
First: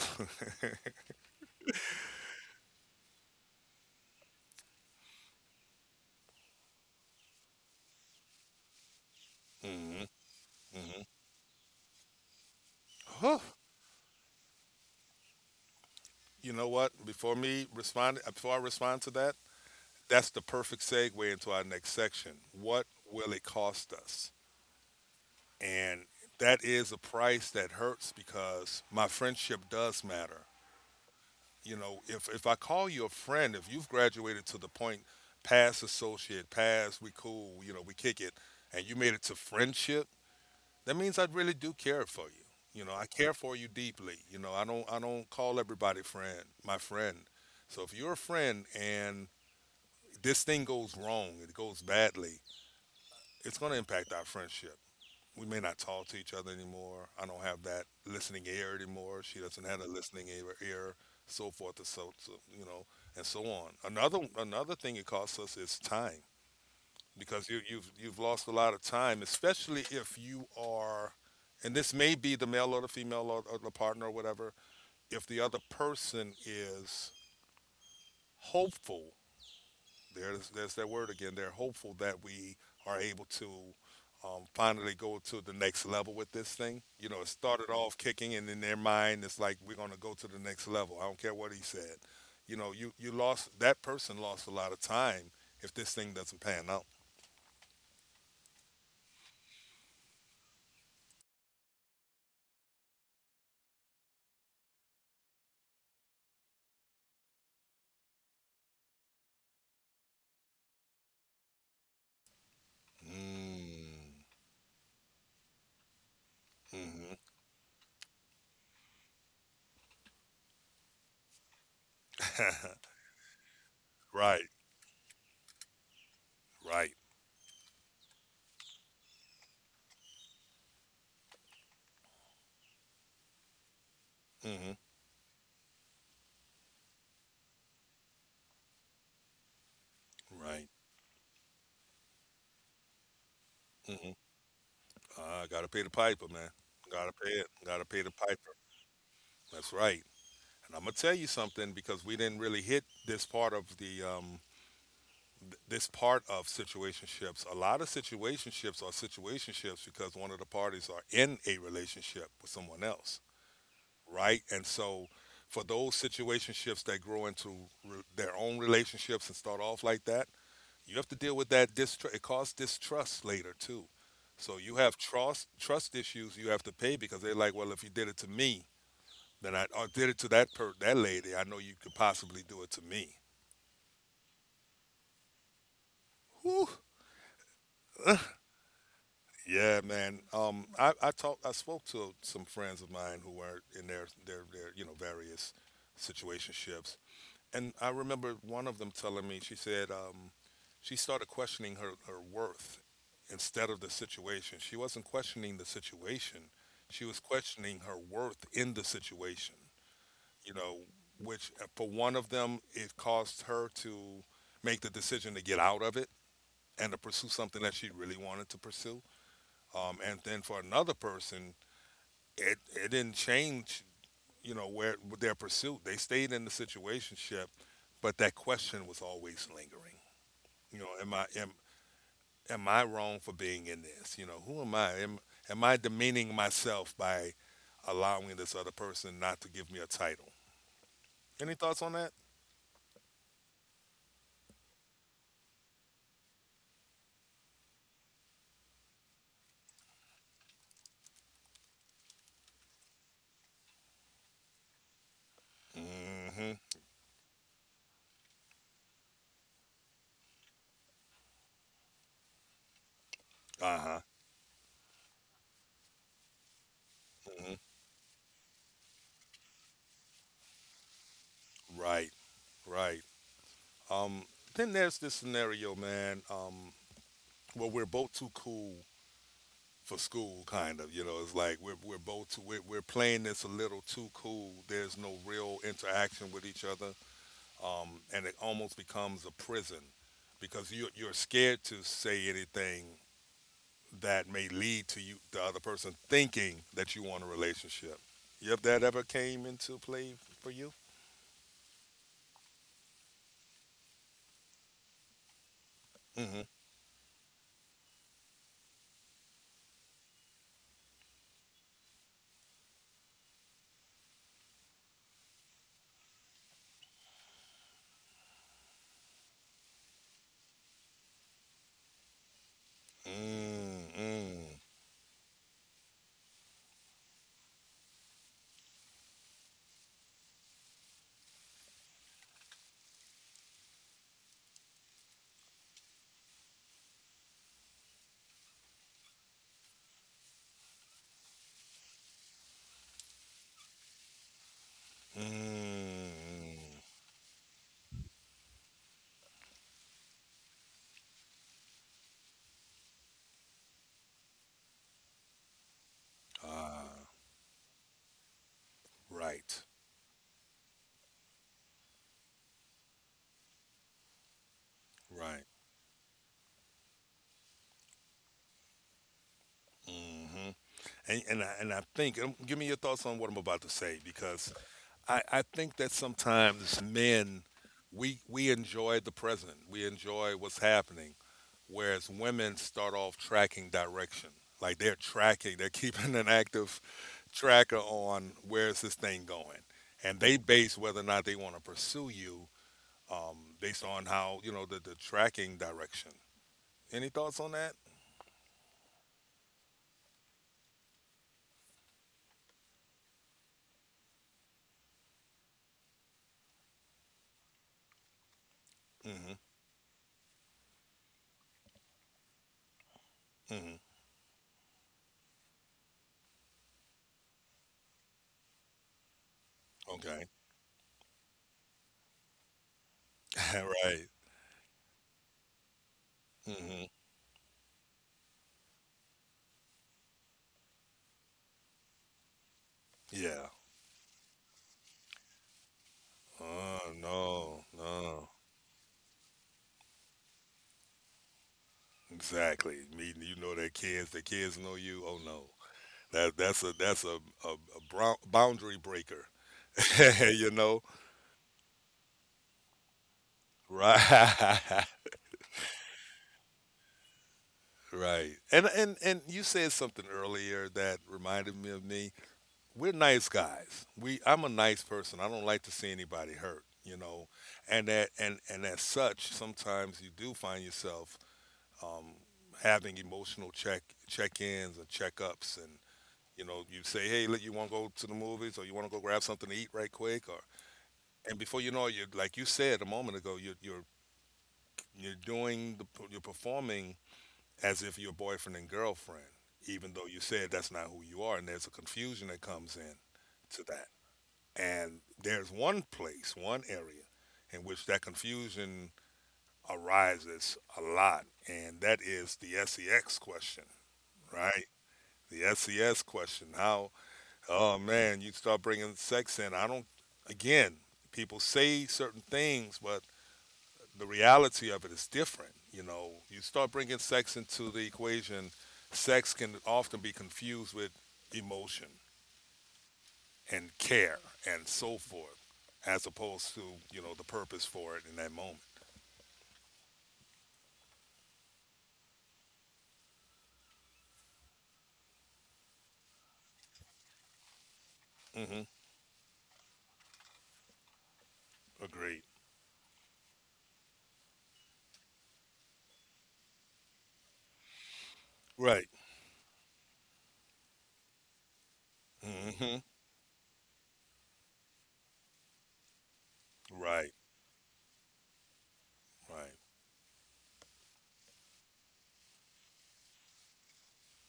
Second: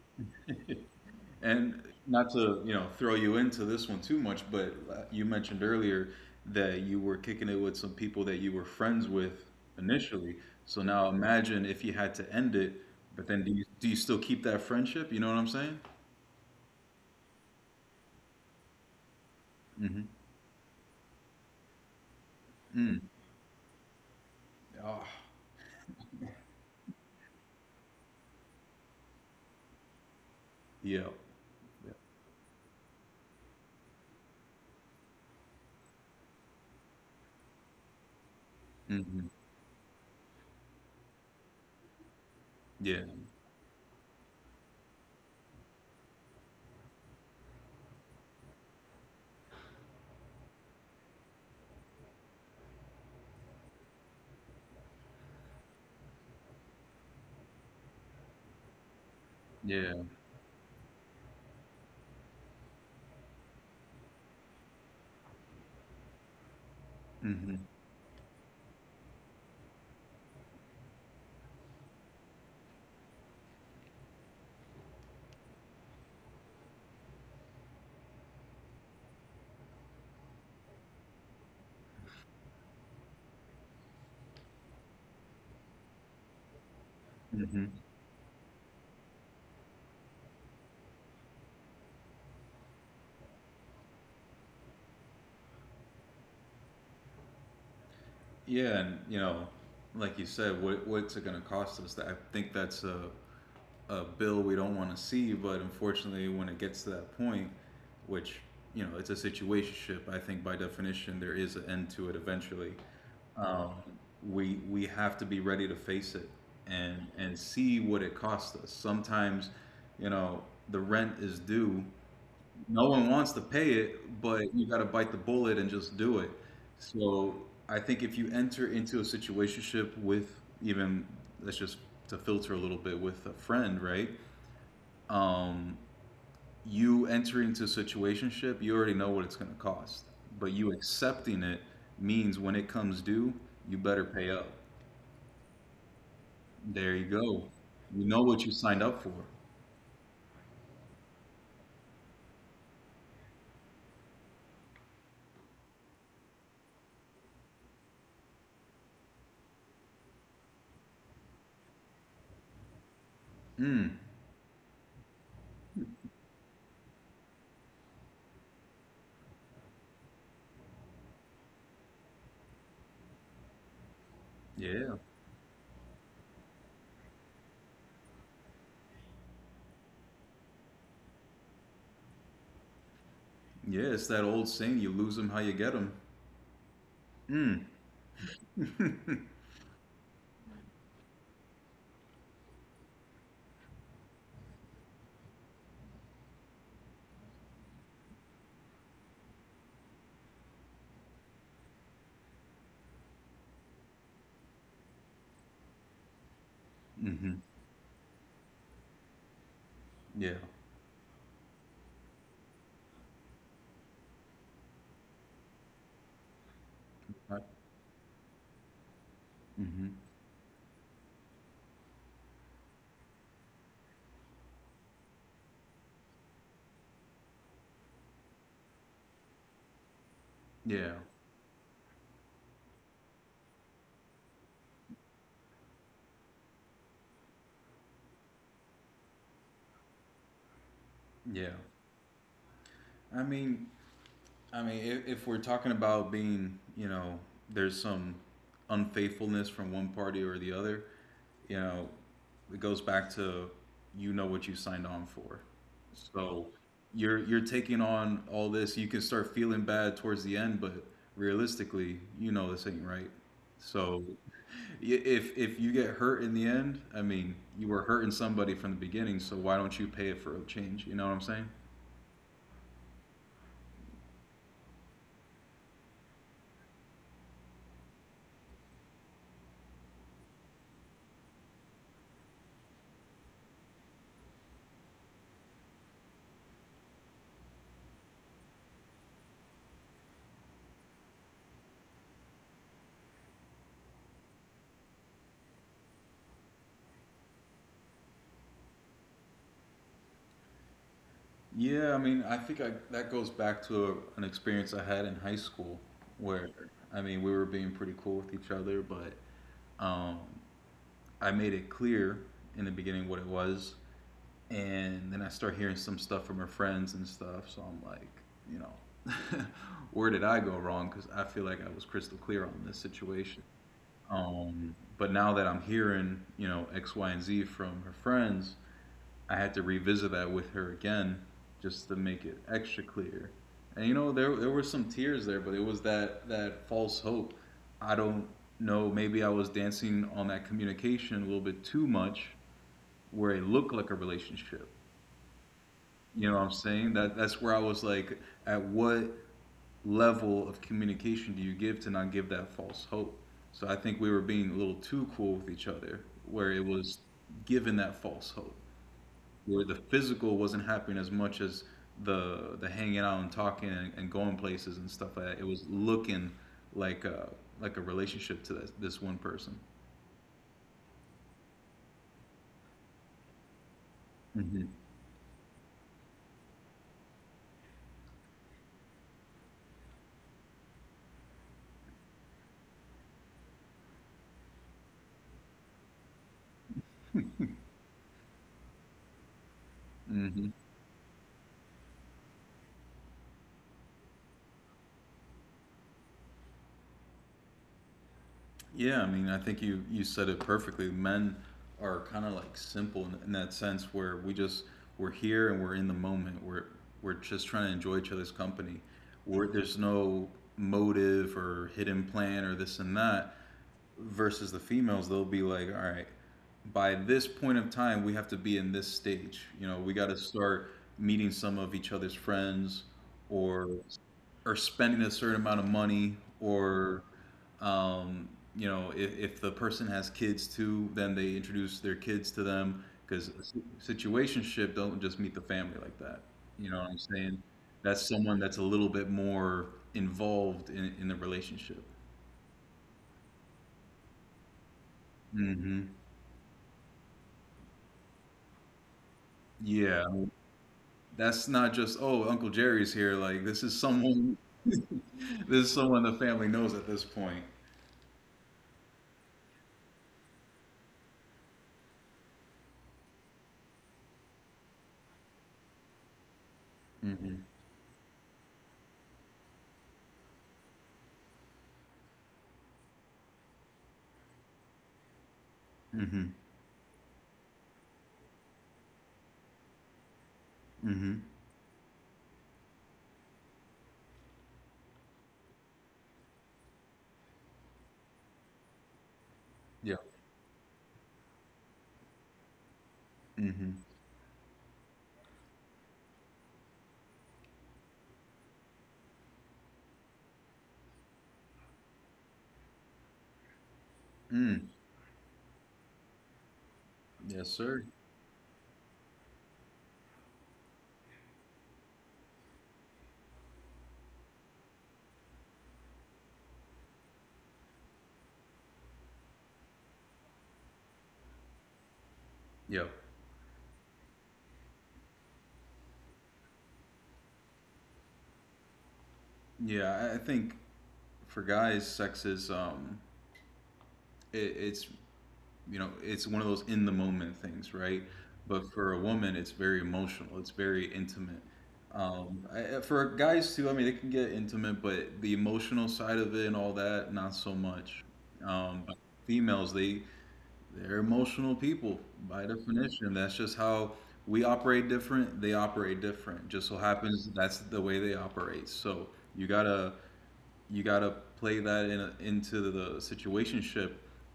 Speaker 2: And not to, you know, throw you into this one too much, but you mentioned earlier that you were kicking it with some people that you were friends with
Speaker 1: Hmm.
Speaker 2: initially. So
Speaker 1: Hmm.
Speaker 2: now imagine if you had to end it, but
Speaker 1: Whew.
Speaker 2: then do you still keep that friendship? You know what I'm saying?
Speaker 1: You know what, before I respond to that,
Speaker 2: Hmm.
Speaker 1: that's the perfect segue into our next section: what will it cost us?
Speaker 2: Ah,
Speaker 1: And that is a price that hurts because my friendship does matter.
Speaker 2: yeah.
Speaker 1: You know, if I call you a friend, if you've graduated to the point past associate, past we cool, you know, we kick it, and you made it
Speaker 2: Hmm.
Speaker 1: to friendship, that means I really do care for you. You know, I
Speaker 2: Yeah.
Speaker 1: care for you deeply. You know, I don't call everybody friend, my friend. So if you're a friend and this thing goes wrong, it goes badly, it's going to impact our friendship. We may not talk to each other anymore. I don't have that listening ear anymore. She doesn't have a
Speaker 2: Yeah.
Speaker 1: listening ear, so forth and so, so you know, and so on. Another thing it costs us is time, because you,
Speaker 2: Hmm.
Speaker 1: you've you've lost a lot of time, especially if you are, and this may be the male or the female, or the partner or whatever. If the other person is hopeful, there's that word again. They're hopeful that we are able to, finally go to the next level with this thing. You know, it started
Speaker 2: Hmm.
Speaker 1: off kicking, and in their mind, it's like we're going to go to the next level. I don't care what he said. You know, you lost that person lost a lot of time if this thing doesn't pan out.
Speaker 2: Yeah, and you know, like you said, what's it gonna cost us? I think that's a bill we don't want to see, but unfortunately, when it gets to that point, which you know, it's a situationship. I think by definition, there is an end to it eventually. Um,
Speaker 1: Mm.
Speaker 2: we have to be ready to face it and
Speaker 1: Hmm.
Speaker 2: see what it costs us. Sometimes, you know, the rent is due. No one wants to pay it,
Speaker 1: Right,
Speaker 2: but you got to bite the bullet and just do it.
Speaker 1: right.
Speaker 2: So I think if you enter into a situationship with even let's just to filter a little bit with a friend, right?
Speaker 1: Hmm.
Speaker 2: um, you entering into a situationship, you already know what it's going to cost. But you
Speaker 1: Right.
Speaker 2: accepting it means when it comes due, you better
Speaker 1: Hmm.
Speaker 2: pay up.
Speaker 1: I gotta pay the piper, man.
Speaker 2: There you
Speaker 1: Gotta pay
Speaker 2: go.
Speaker 1: it. Gotta
Speaker 2: You
Speaker 1: pay the
Speaker 2: know what you
Speaker 1: piper.
Speaker 2: signed up for.
Speaker 1: That's right. And I'm gonna tell you something, because we didn't really hit this part of the, this part of situationships. A lot of situationships are situationships because one of the parties are in a relationship with someone else,
Speaker 2: Mm,
Speaker 1: right? And so, for those situationships that grow into, their own relationships and start off like that, you have to deal with that distrust. It causes distrust later too. So you
Speaker 2: yeah.
Speaker 1: have trust issues you have to pay, because they're like, well, if you did it to me, then I did it to that lady. I know you could possibly do it to me.
Speaker 2: Yeah, it's that old saying, you lose them how you get them.
Speaker 1: Whew.
Speaker 2: Mm,
Speaker 1: Yeah, man. I talked. I spoke to some friends of mine who were in their you know various situationships, and I remember one of them telling me. She said she started questioning her worth instead of the situation. She wasn't questioning the situation. She was
Speaker 2: mm-hmm.
Speaker 1: questioning her worth in the situation.
Speaker 2: Yeah.
Speaker 1: You know, which for one of them, it caused her to make the decision to get out of it and to pursue
Speaker 2: Right.
Speaker 1: something that she really wanted to pursue.
Speaker 2: Mm-hmm.
Speaker 1: And then for another person, it didn't change, you know, where their pursuit. They stayed in the situationship, but that question was always lingering. You know,
Speaker 2: Yeah.
Speaker 1: am I wrong for being in this? You know, who am I? Am I demeaning myself by allowing this other person not to give me a title?
Speaker 2: Yeah.
Speaker 1: Any thoughts on that?
Speaker 2: I mean, I mean, if we're talking about being, you know, there's some unfaithfulness from one party or the other, you know, it goes back to you know what you signed on for. So
Speaker 1: Mm-hmm.
Speaker 2: you're taking on all this. You can start feeling bad towards the end, but realistically, you know this ain't right.
Speaker 1: Uh-huh.
Speaker 2: So if you get hurt in the end, I mean,
Speaker 1: Mhm.
Speaker 2: you were hurting somebody from the beginning. So why don't you pay it for a change? You know what I'm saying?
Speaker 1: Right, right. Um, then there's this scenario, man, where we're both too cool for school, kind of. You know, it's like we're both too, we're playing this a little too cool. There's no real interaction with each other, and it almost becomes a prison because you're scared to say anything that may lead to you the other person thinking that you want a relationship. If that ever came into play for you.
Speaker 2: Yeah, I mean, that goes back to an experience I had in high school
Speaker 1: Mm-hmm.
Speaker 2: where, I mean, we were being pretty cool with each other, but um, I made it clear in the beginning what it was, and then I start hearing some stuff from her friends and stuff, so I'm like, you know, where did I go wrong? Because I feel like I was crystal clear on this situation.
Speaker 1: Mm-hmm.
Speaker 2: But now that I'm hearing, you know, X, Y, and Z from her friends, I had to revisit that with her again just to make it extra clear. And you know, there were some tears there, but it was that false hope. I don't know, maybe I was dancing on that communication a little bit too much where it looked like a relationship. You know what I'm
Speaker 1: Mm.
Speaker 2: saying? That that's where I was like, at what level of communication do you give to not give that false hope? So I think we were being a little too cool with each other, where it was
Speaker 1: Ah,
Speaker 2: given that false hope, where
Speaker 1: right,
Speaker 2: the physical wasn't happening as much as the hanging out and talking and going places and stuff like that. It
Speaker 1: right.
Speaker 2: was looking like a like a relationship to this one person.
Speaker 1: Hmm. And I think, give me your thoughts on what I'm about to say, because
Speaker 2: Hmm.
Speaker 1: I think that sometimes men, we enjoy the present, we enjoy what's happening, whereas women start off tracking direction, like they're tracking, they're keeping an active tracker on where's this thing going, and they
Speaker 2: Hmm.
Speaker 1: base whether or not they want to pursue you, based on how the tracking direction. Any thoughts on that?
Speaker 2: Yeah, I mean, I think you said it perfectly. Men are kind of like simple in that sense where we just we're here and we're in the moment. We're just trying to enjoy each other's company.
Speaker 1: Hmm.
Speaker 2: There's no motive or hidden plan or this and that
Speaker 1: Hmm.
Speaker 2: versus the females they'll be like all right by this point of time we have to be in this stage. You know we got to
Speaker 1: Okay.
Speaker 2: start meeting some of each other's friends or
Speaker 1: Right.
Speaker 2: spending a certain amount of money
Speaker 1: Hmm.
Speaker 2: or um, you know if the person has kids too then they introduce their kids to them because
Speaker 1: Yeah.
Speaker 2: situationship don't just meet the family like that. You know what
Speaker 1: Oh,
Speaker 2: I'm saying?
Speaker 1: no,
Speaker 2: That's
Speaker 1: no.
Speaker 2: someone that's a little bit more involved in the relationship.
Speaker 1: Exactly. Meeting, their kids, the kids know you. Oh, no.
Speaker 2: Hmm.
Speaker 1: That's a brown, boundary breaker.
Speaker 2: Yeah.
Speaker 1: You know?
Speaker 2: That's not just, oh, Uncle Jerry's here. Like this is someone
Speaker 1: Right.
Speaker 2: this is someone the family knows at this point.
Speaker 1: Right. And you said something earlier that reminded me of me. We're nice guys. We I'm a nice person. I don't like to see anybody hurt.
Speaker 2: Mm-hmm.
Speaker 1: And that and as such, sometimes you do find yourself, um, having emotional check-ins or check-ups, and
Speaker 2: Mm-hmm.
Speaker 1: you say, "Hey, look, you want to go to the movies, or you want to go grab something to eat right quick, or..."
Speaker 2: Mm-hmm.
Speaker 1: And before you know it, you're like you said a moment ago, you're doing the you're performing as if you're boyfriend and girlfriend,
Speaker 2: Yeah.
Speaker 1: even though you said that's not who you are, and there's a confusion that comes in to
Speaker 2: Mm-hmm.
Speaker 1: that. And there's one place, one area in which that confusion arises a lot, and that is the SEX question, right?
Speaker 2: Mm.
Speaker 1: The SES question. How,
Speaker 2: Yes,
Speaker 1: oh
Speaker 2: sir.
Speaker 1: man, you start bringing sex in. I don't, again, people say certain things, but the reality of it is different. You know, you start bringing sex into the equation. Sex can often be confused with emotion
Speaker 2: Yep.
Speaker 1: and care and so forth, as opposed to the purpose for it in that moment.
Speaker 2: Yeah, I think for guys, sex is it's you know, it's one of those in the moment things, right?
Speaker 1: Mm-hmm.
Speaker 2: But for a woman, it's very emotional. It's very intimate.
Speaker 1: Agreed.
Speaker 2: For guys too, I mean, it can get intimate, but the emotional side of it and all that, not so much.
Speaker 1: Right.
Speaker 2: But females, they they're emotional people by
Speaker 1: Mm-hmm.
Speaker 2: definition. That's just how we operate different. They operate different. Just so
Speaker 1: Right.
Speaker 2: happens that's the way they operate. So you
Speaker 1: Right.
Speaker 2: gotta you gotta play that in into the situationship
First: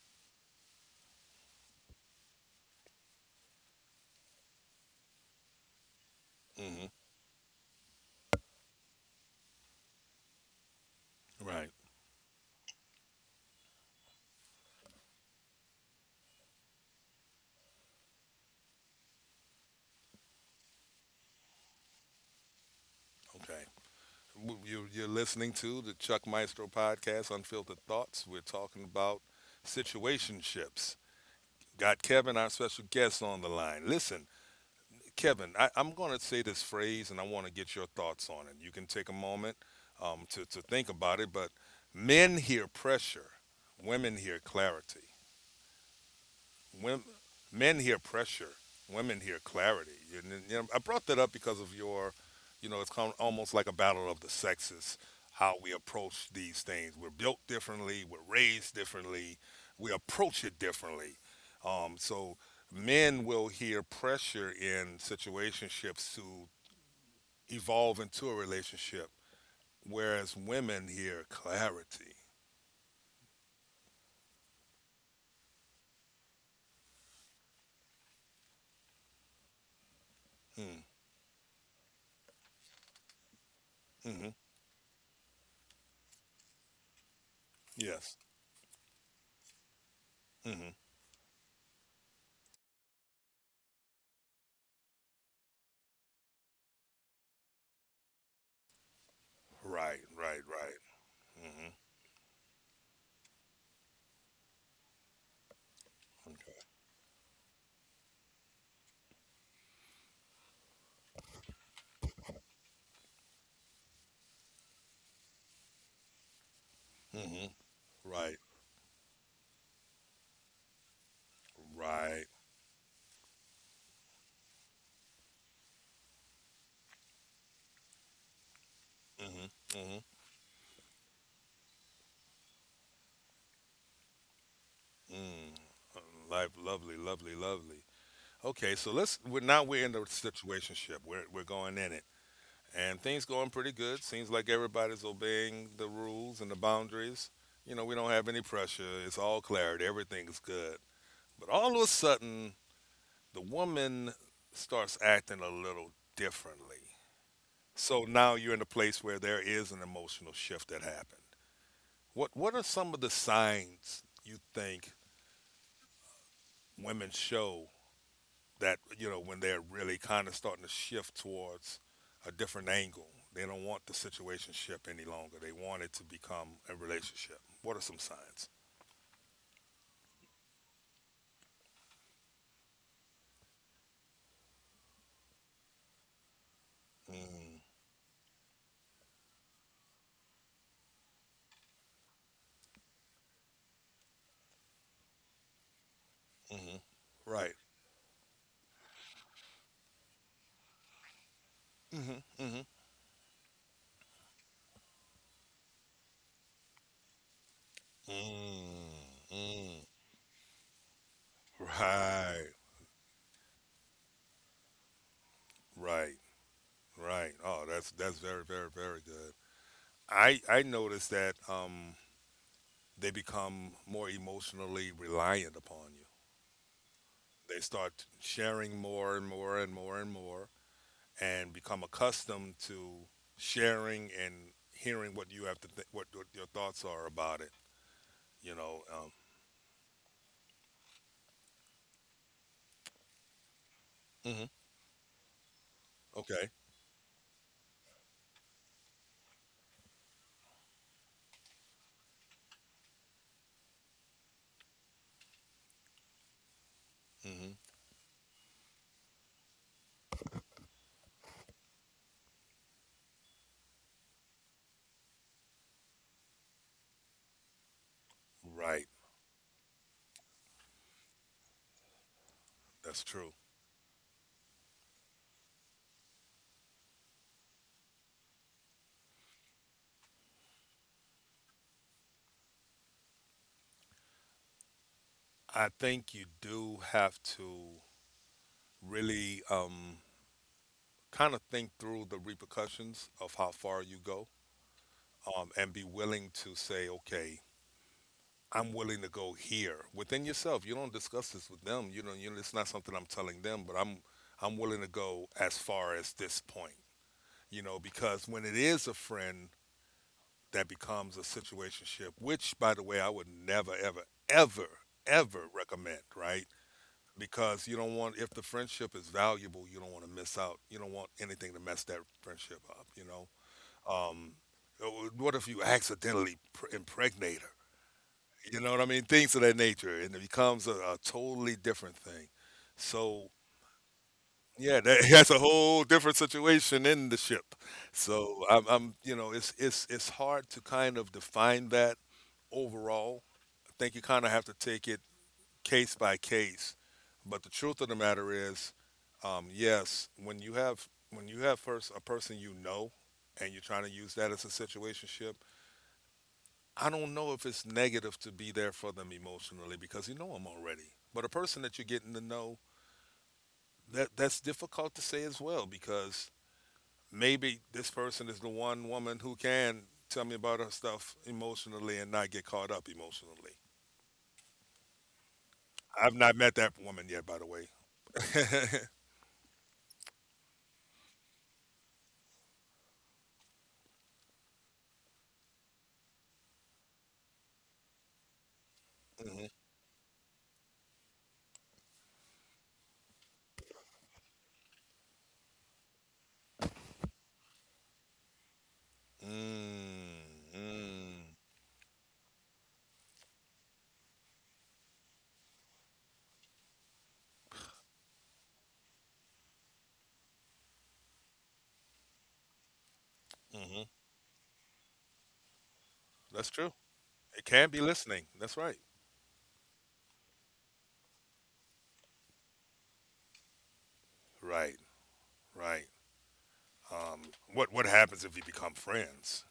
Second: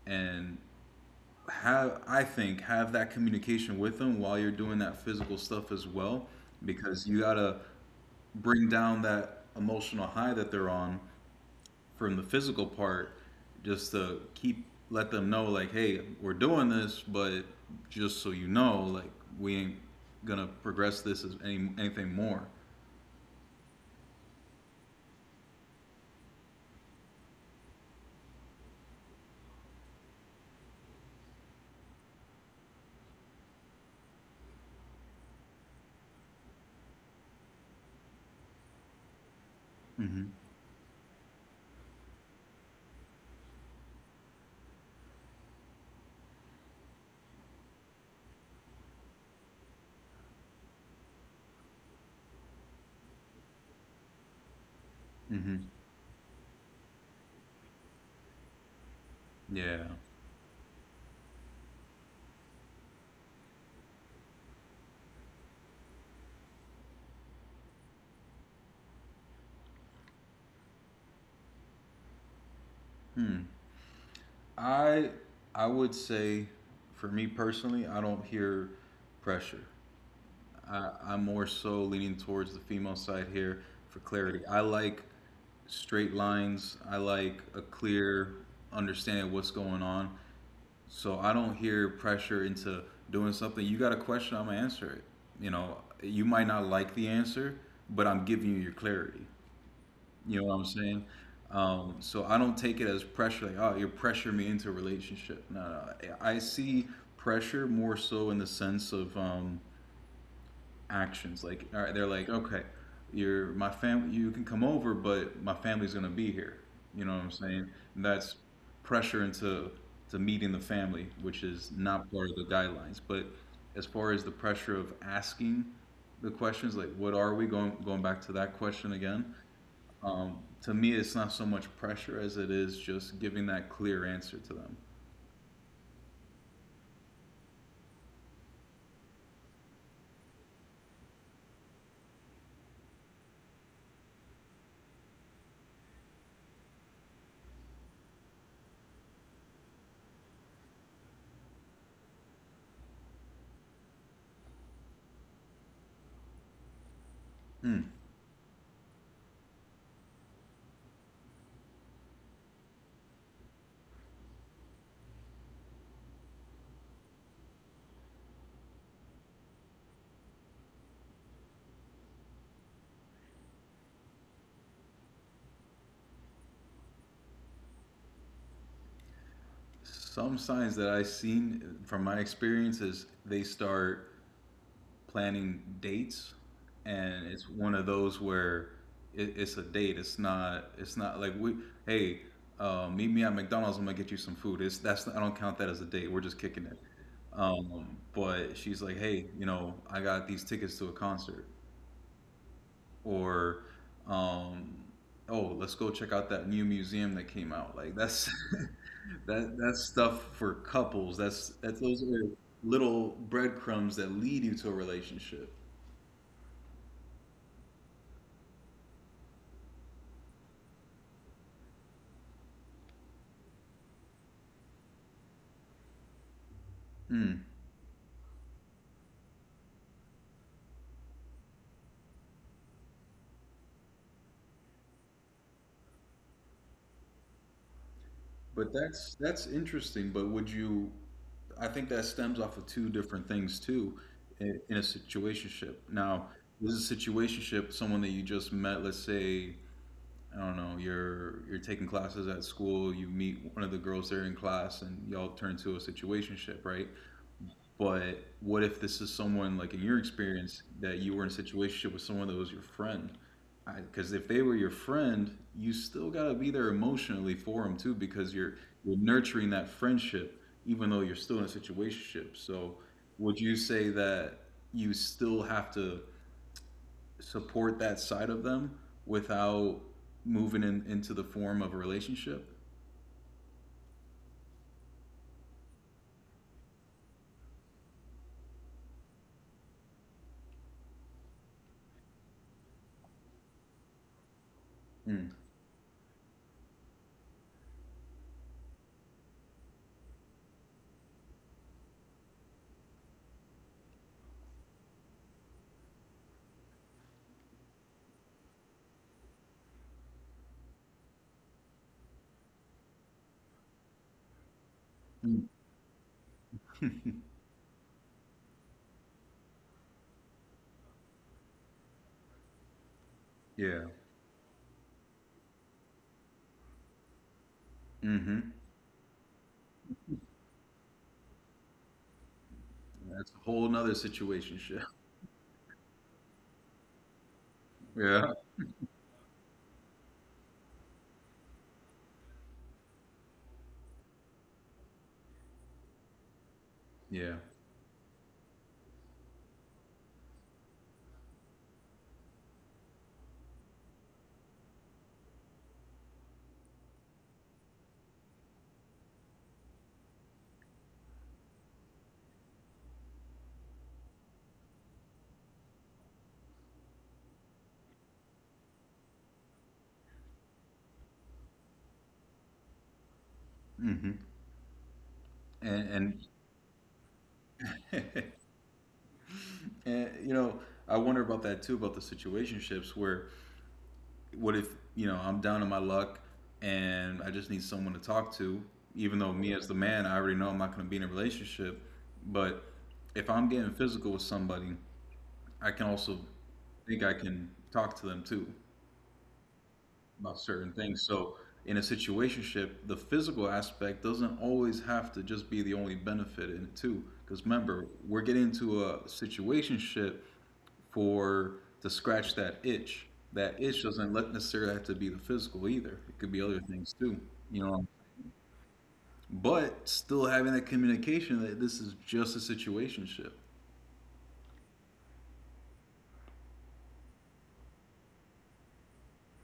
Speaker 2: and have I think have that communication with them while you're doing that physical stuff as well,
Speaker 1: Mm-hmm.
Speaker 2: because you gotta bring down that emotional high that they're on
Speaker 1: Right.
Speaker 2: from the physical part, just to keep let them know like, hey, we're doing this, but just so you know, like we ain't gonna progress this as anything more.
Speaker 1: Okay. You're listening to the Chuck Maestro podcast, Unfiltered Thoughts. We're talking about situationships. Got Kevin, our special guest, on the line. Listen, Kevin, I'm going to say this phrase, and I want to get your thoughts on it. You can take a moment, um,
Speaker 2: Hmm.
Speaker 1: to, to think about it, but men hear pressure, women hear clarity. Women, men hear pressure, women hear clarity. You know, I brought that up because of your, you know, it's kind almost like a battle of the sexes, how
Speaker 2: Hmm.
Speaker 1: we approach these things. We're built differently, we're raised differently,
Speaker 2: Yeah.
Speaker 1: we approach it differently. So men will hear pressure in situationships to evolve into a relationship, whereas women hear clarity.
Speaker 2: I I would say for me personally, I don't hear pressure.
Speaker 1: Mm.
Speaker 2: I'm more so leaning towards the female side here for
Speaker 1: Hmm. Mm-hmm.
Speaker 2: clarity. I like straight lines. I like a
Speaker 1: Yes.
Speaker 2: clear understanding of what's going on.
Speaker 1: Hmm.
Speaker 2: So I don't hear pressure into doing something. You got a question, I'm gonna answer it. You know, you might not like the answer, but I'm giving you your clarity.
Speaker 1: Right. Right.
Speaker 2: You know what I'm
Speaker 1: Right.
Speaker 2: saying? So I don't take it as pressure, like, oh, you're pressuring me into a relationship. No, no. I see pressure more so in the sense of actions. Like, all right, they're like, okay, you're my family. You can come over, but my family's gonna be here. You know what
Speaker 1: Hmm.
Speaker 2: I'm
Speaker 1: Hmm.
Speaker 2: saying? And
Speaker 1: Right.
Speaker 2: that's pressure into to meeting the family, which is not
Speaker 1: Right.
Speaker 2: part of the guidelines. But as far as the pressure of asking the questions, like, what are we going back to that question again?
Speaker 1: Mm-hmm. Mm-hmm.
Speaker 2: To me, it's not so much pressure as it is just giving that clear answer to them.
Speaker 1: Mm. Life, lovely, lovely, lovely. Okay, so let's. We're now we're in the situationship. We're going in it, and things going pretty good. Seems like everybody's obeying the rules and the boundaries. You know, we don't have any pressure. It's all clarity. Everything is good. But all of a sudden, the woman starts acting a little differently.
Speaker 2: Hmm.
Speaker 1: So now you're in a place where there is an emotional shift that happened. What are some of the signs you think women show that when they're really kind of starting to shift towards a different angle. They don't want the situationship any longer. They want it to become a relationship. What are some signs?
Speaker 2: Some signs that I've seen from my experience is they start planning dates, and it's
Speaker 1: Mm-hmm.
Speaker 2: one of those where it's a date. It's not. It's not like we. Hey, meet me at McDonald's. I'm gonna get you some food. It's that's. I don't count that as a date. We're just kicking
Speaker 1: Mm-hmm.
Speaker 2: it.
Speaker 1: Right.
Speaker 2: But she's like, hey, you know, I got these tickets to a concert,
Speaker 1: Mm-hmm. Mm-hmm.
Speaker 2: or, um, oh, let's go check out that new museum that came out. Like that's that
Speaker 1: Mm-hmm.
Speaker 2: that's stuff for couples. That's those are
Speaker 1: Right,
Speaker 2: little breadcrumbs that lead you to a relationship.
Speaker 1: right, right. Oh, that's very, very, very good. I noticed that, they become more emotionally reliant upon you.
Speaker 2: Hmm.
Speaker 1: They start sharing more and more and more and more, and become accustomed to sharing and hearing what you have to think, what your thoughts are about it. You
Speaker 2: But
Speaker 1: know, um,
Speaker 2: that's interesting. But would you? I think that stems off of two different things too,
Speaker 1: mhm.
Speaker 2: in a situationship. Now,
Speaker 1: Okay.
Speaker 2: this is a situationship. Someone that you just met. Let's say I don't know. You're taking classes at school. You meet one of the girls there in class, and y'all turn to a situationship, right?
Speaker 1: Hmm.
Speaker 2: But what if this is someone like in your experience that you were in a situation with someone that was your friend? Because if they were your friend, you still gotta be there emotionally for them too, because you're
Speaker 1: Right.
Speaker 2: you're nurturing that friendship, even though you're still in a situationship. So,
Speaker 1: That's true.
Speaker 2: would you say that you still have to support that side of them without moving into the form of a relationship?
Speaker 1: I think you do have to really, kind of think through the repercussions of how far you go,
Speaker 2: Mm.
Speaker 1: and be willing to say, okay, I'm willing to go here within yourself. You don't discuss this with them. You know, it's not something I'm telling them, but I'm willing to go as far as this point. Because when it is a friend that becomes a situationship, which, by the way, I would never, ever, ever, ever
Speaker 2: Mm.
Speaker 1: recommend, right? Because you don't want, if the friendship is valuable, you don't want to miss out. You don't want anything to mess that friendship up, you know?
Speaker 2: Yeah.
Speaker 1: Um, uh, what if you accidentally impregnate her?
Speaker 2: Mm-hmm.
Speaker 1: You know what I mean? Things of that nature. And it becomes a totally different thing. So,
Speaker 2: That's a whole nother
Speaker 1: yeah,
Speaker 2: situationship.
Speaker 1: that's a whole different situation in the ship.
Speaker 2: Yeah.
Speaker 1: So, I'm, you know, it's hard to kind of define that overall. I think you kind of have to take it case by case.
Speaker 2: Yeah.
Speaker 1: But the truth of the matter is, yes, when you have first a person you know, and you're trying to use that as a situationship, I don't know if it's negative to be there for them emotionally because you know them already. But a person that you're getting to know, that's difficult to say as well, because maybe this person is the one woman who can tell me about her stuff emotionally and not get caught up emotionally.
Speaker 2: Hmm.
Speaker 1: I've
Speaker 2: And
Speaker 1: not met that woman yet, by the way.
Speaker 2: and, and you know, I wonder about that too, about the situationships where what if, I'm down in my luck and I just need someone to talk to, even though
Speaker 1: Mhm.
Speaker 2: me as the man, I already know I'm not going to be in a relationship, but if I'm getting physical with somebody, I can also think I can talk to them too,
Speaker 1: Mm,
Speaker 2: about certain things.
Speaker 1: mm,
Speaker 2: So in a situationship, the physical aspect doesn't always have to just be the only benefit in it too. Because remember, we're getting into a situationship for to scratch that itch. That
Speaker 1: mhm.
Speaker 2: itch doesn't let- necessarily have to be the physical either. It could
Speaker 1: That's
Speaker 2: be other
Speaker 1: true.
Speaker 2: things too,
Speaker 1: It can
Speaker 2: you
Speaker 1: be
Speaker 2: know.
Speaker 1: listening. That's right.
Speaker 2: But still having that communication that this is just a situationship.
Speaker 1: Right. Right. Um, What happens if you become friends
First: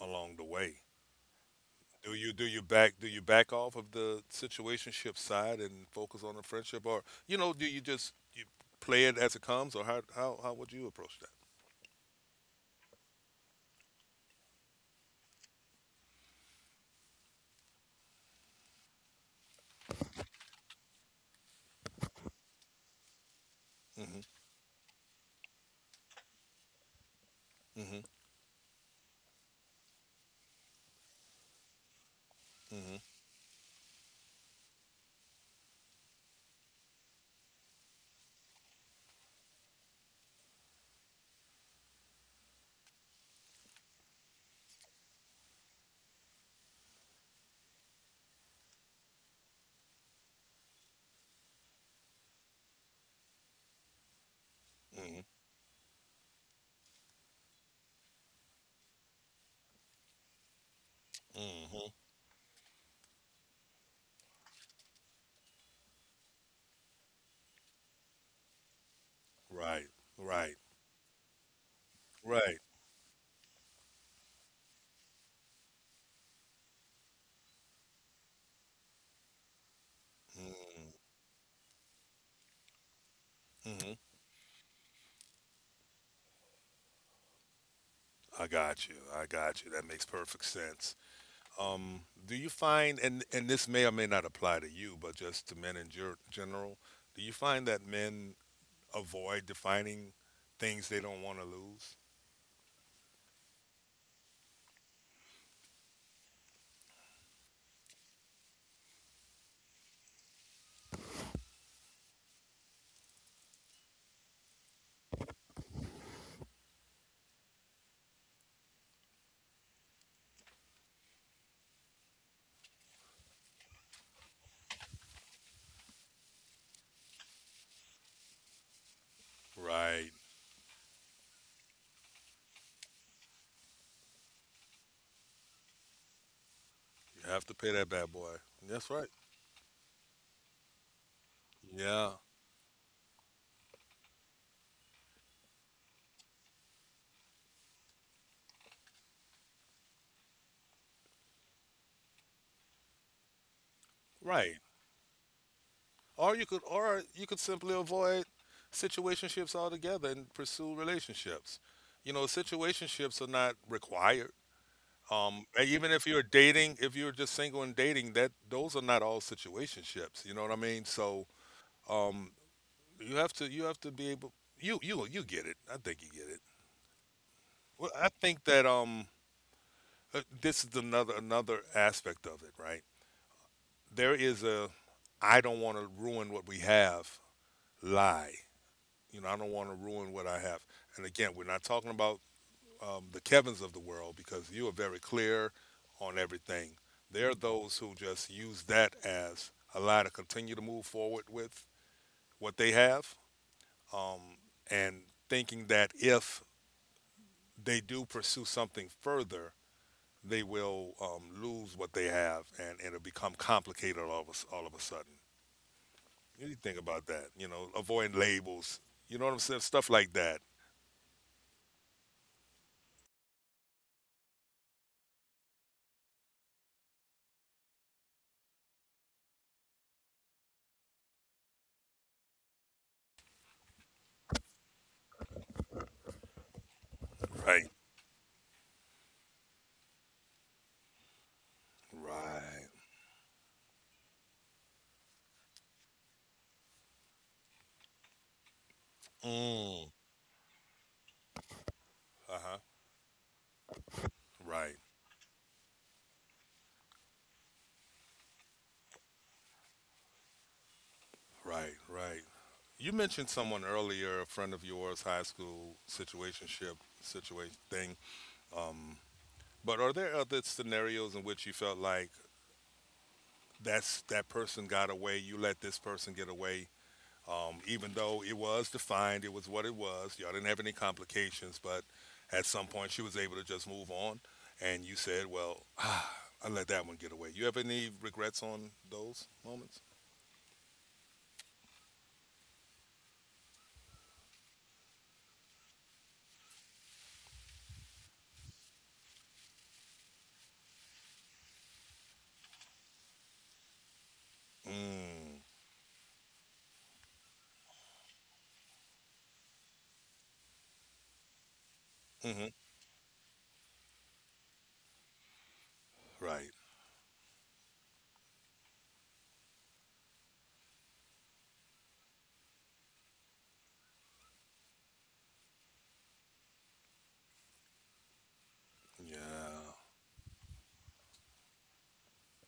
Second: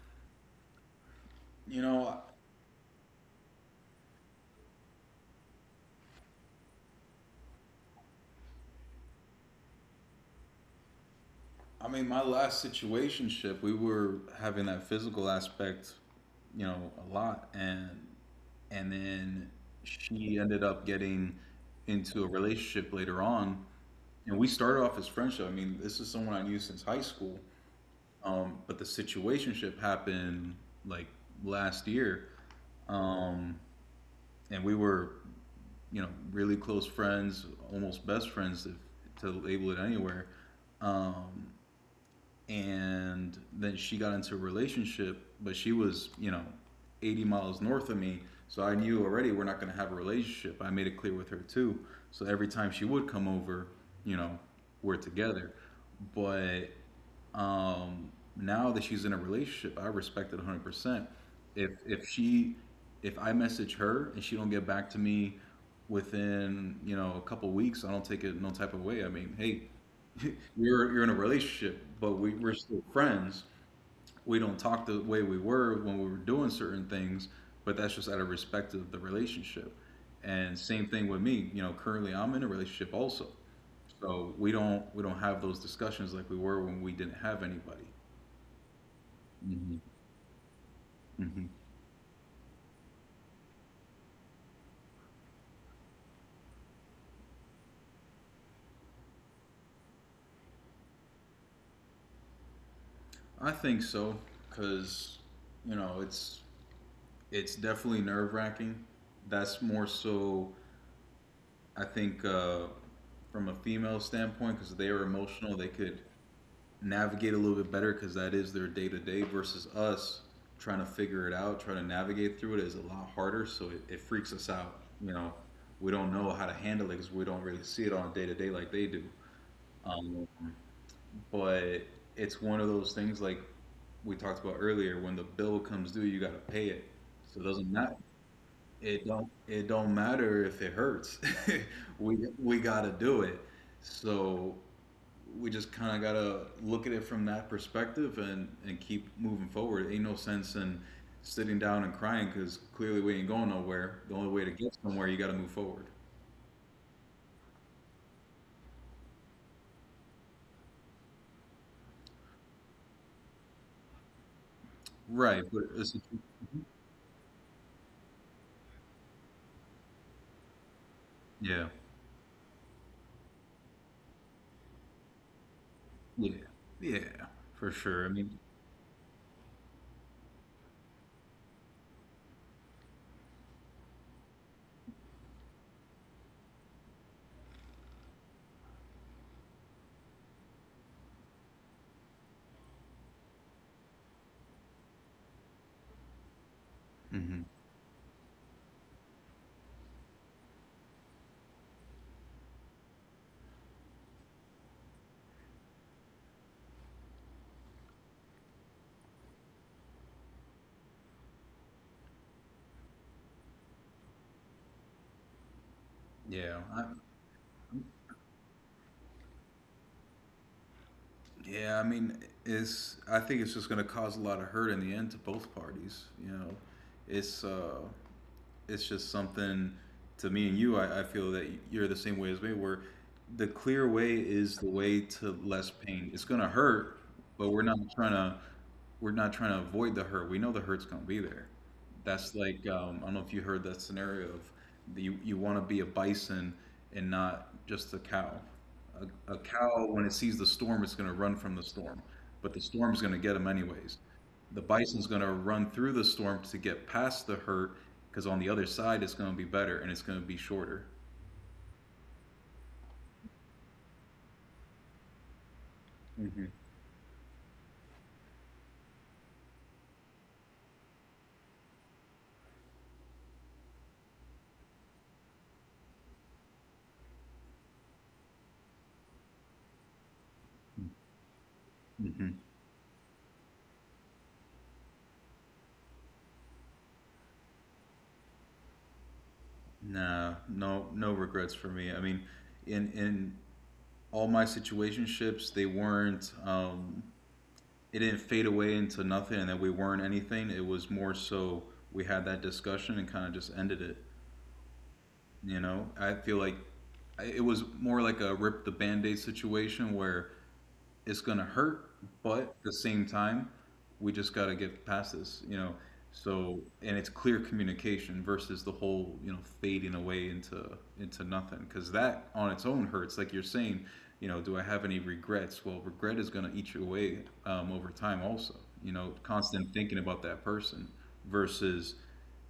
Speaker 1: along the way?
Speaker 2: You
Speaker 1: Do
Speaker 2: know,
Speaker 1: you do you back do you back off of the situationship side and focus on the friendship, or do you just you play it as it comes, or how would you approach that?
Speaker 2: I mean, my last situationship, we were having that physical aspect, a lot, and then she ended up getting into a relationship later on,
Speaker 1: Mm-hmm.
Speaker 2: and we started off as friendship. I mean, this is someone I knew since high school,
Speaker 1: Mm-hmm.
Speaker 2: but the situationship happened like last year,
Speaker 1: Mm-hmm.
Speaker 2: um, and we were, really close friends, almost best friends, if, to label it anywhere. Um, and then she got into a relationship, but she was, 80 miles north of me. So I knew already we're not going to have a relationship. I made it clear with her too. So every time she would come over, you know, we're
Speaker 1: Mm-hmm.
Speaker 2: together. But now that she's in a relationship, I respect it 100%. If
Speaker 1: Mm-hmm.
Speaker 2: if she if I message her and she don't get back to me within, a couple weeks, I don't take it no type of way. I mean, hey,
Speaker 1: Right. Right.
Speaker 2: you're in a relationship, but we're
Speaker 1: Right.
Speaker 2: still friends. We don't talk the way we were when we were doing certain things, but that's just out of respect of the relationship. And same thing with me, currently I'm in a relationship also.
Speaker 1: Mm-hmm.
Speaker 2: So we don't have those discussions like we were when we didn't have anybody.
Speaker 1: I got you. I got you.
Speaker 2: Hmm.
Speaker 1: That makes perfect sense.
Speaker 2: Hmm.
Speaker 1: Um, do you find, and this may or may not apply to you, but just to men in general, do you find that men avoid defining things they don't want to lose?
Speaker 2: I think so, because you know it's definitely nerve wracking. That's more so I think from a female standpoint because they are emotional. They could navigate a little bit better because that is their day to day versus us trying to figure it out, trying to navigate through it is a lot harder. So it freaks us out. You know, we don't know how to handle it because we don't really see it on a day to day like they do.
Speaker 1: Right.
Speaker 2: Um, but it's one of those things like we talked about earlier. When the bill comes due, you got to pay it.
Speaker 1: You
Speaker 2: So it
Speaker 1: have to
Speaker 2: doesn't
Speaker 1: pay that
Speaker 2: matter.
Speaker 1: bad boy. That's
Speaker 2: It
Speaker 1: right.
Speaker 2: don't. It don't matter if it hurts. we
Speaker 1: Yeah.
Speaker 2: we got to do it. So we just kind of gotta look at it from that perspective and keep moving forward. It ain't no sense in sitting down and crying because clearly we ain't going nowhere. The only way to
Speaker 1: Right.
Speaker 2: get somewhere, you gotta move forward.
Speaker 1: Or you could simply avoid situationships altogether and pursue relationships. You know, situationships are not required.
Speaker 2: Right,
Speaker 1: Um, and even if you're dating, if you're just single and dating, that those are not all situationships. You know what I mean? So,
Speaker 2: yeah,
Speaker 1: um, you have to be able, you get it. I think you
Speaker 2: yeah,
Speaker 1: get it.
Speaker 2: yeah, for
Speaker 1: Well,
Speaker 2: sure. I
Speaker 1: I
Speaker 2: mean,
Speaker 1: think that, this is another aspect of it, right? There is a "I don't want to ruin what we have" lie. You know, I don't want to ruin what I have. And again, we're not talking about, the Kevins of the world, because you are very clear on everything. There are
Speaker 2: hmm,
Speaker 1: those who just use that as a lie to continue to move forward with what they have, um, and thinking that if they do pursue something further, they will, lose what they have, and it'll become complicated all of a sudden. You
Speaker 2: yeah,
Speaker 1: need to
Speaker 2: I,
Speaker 1: think about that. You know, avoiding labels. You know what I'm saying? Stuff like that.
Speaker 2: yeah. I mean, it's. I think it's just gonna cause a lot of hurt in the end to both parties. It's. uh it's just something to me and you. I feel that you're the same way as me, where the clear way is the way to less pain. It's gonna hurt, but
Speaker 1: Right.
Speaker 2: we're not trying to avoid the hurt. We know the hurt's gonna be there. That's like
Speaker 1: Right.
Speaker 2: I don't know if you heard that scenario of you you want to be a bison and not just a cow. A cow
Speaker 1: Mm.
Speaker 2: when it sees the storm, it's gonna run from the storm, but the
Speaker 1: Uh-huh.
Speaker 2: storm's gonna get him anyways. The
Speaker 1: Right.
Speaker 2: bison's going to run through the storm to get past the hurt because on the other side it's going to be better and it's going to be shorter.
Speaker 1: Right. Right. You mentioned someone earlier, a friend of yours, high school situationship situation thing. But are there other scenarios in which you felt like that person got away, you let this person get away, even though it was defined, it was what it was. Y'all didn't have any complications, but
Speaker 2: Mm-hmm.
Speaker 1: at some point she was able to just move on, and you said, "Well, I let that one get away." You have any regrets on those moments?
Speaker 2: Nah, no, no regrets for me. I mean, in all my situationships, they weren't. It didn't fade away into nothing, and that we weren't anything. It was more so we had that discussion and kind of just ended it.
Speaker 1: Mm.
Speaker 2: You know, I feel like it was more like a rip the band-aid situation where it's gonna hurt, but
Speaker 1: Hmm.
Speaker 2: at the same time, we just gotta get past this, you know.
Speaker 1: Right.
Speaker 2: So, and it's clear communication versus the whole, you know, fading away into nothing. Because that on its own hurts. Like you're saying, you know, do I have any regrets? Well, regret is gonna eat you away over time, also. You know, constant
Speaker 1: Yeah.
Speaker 2: thinking about that person versus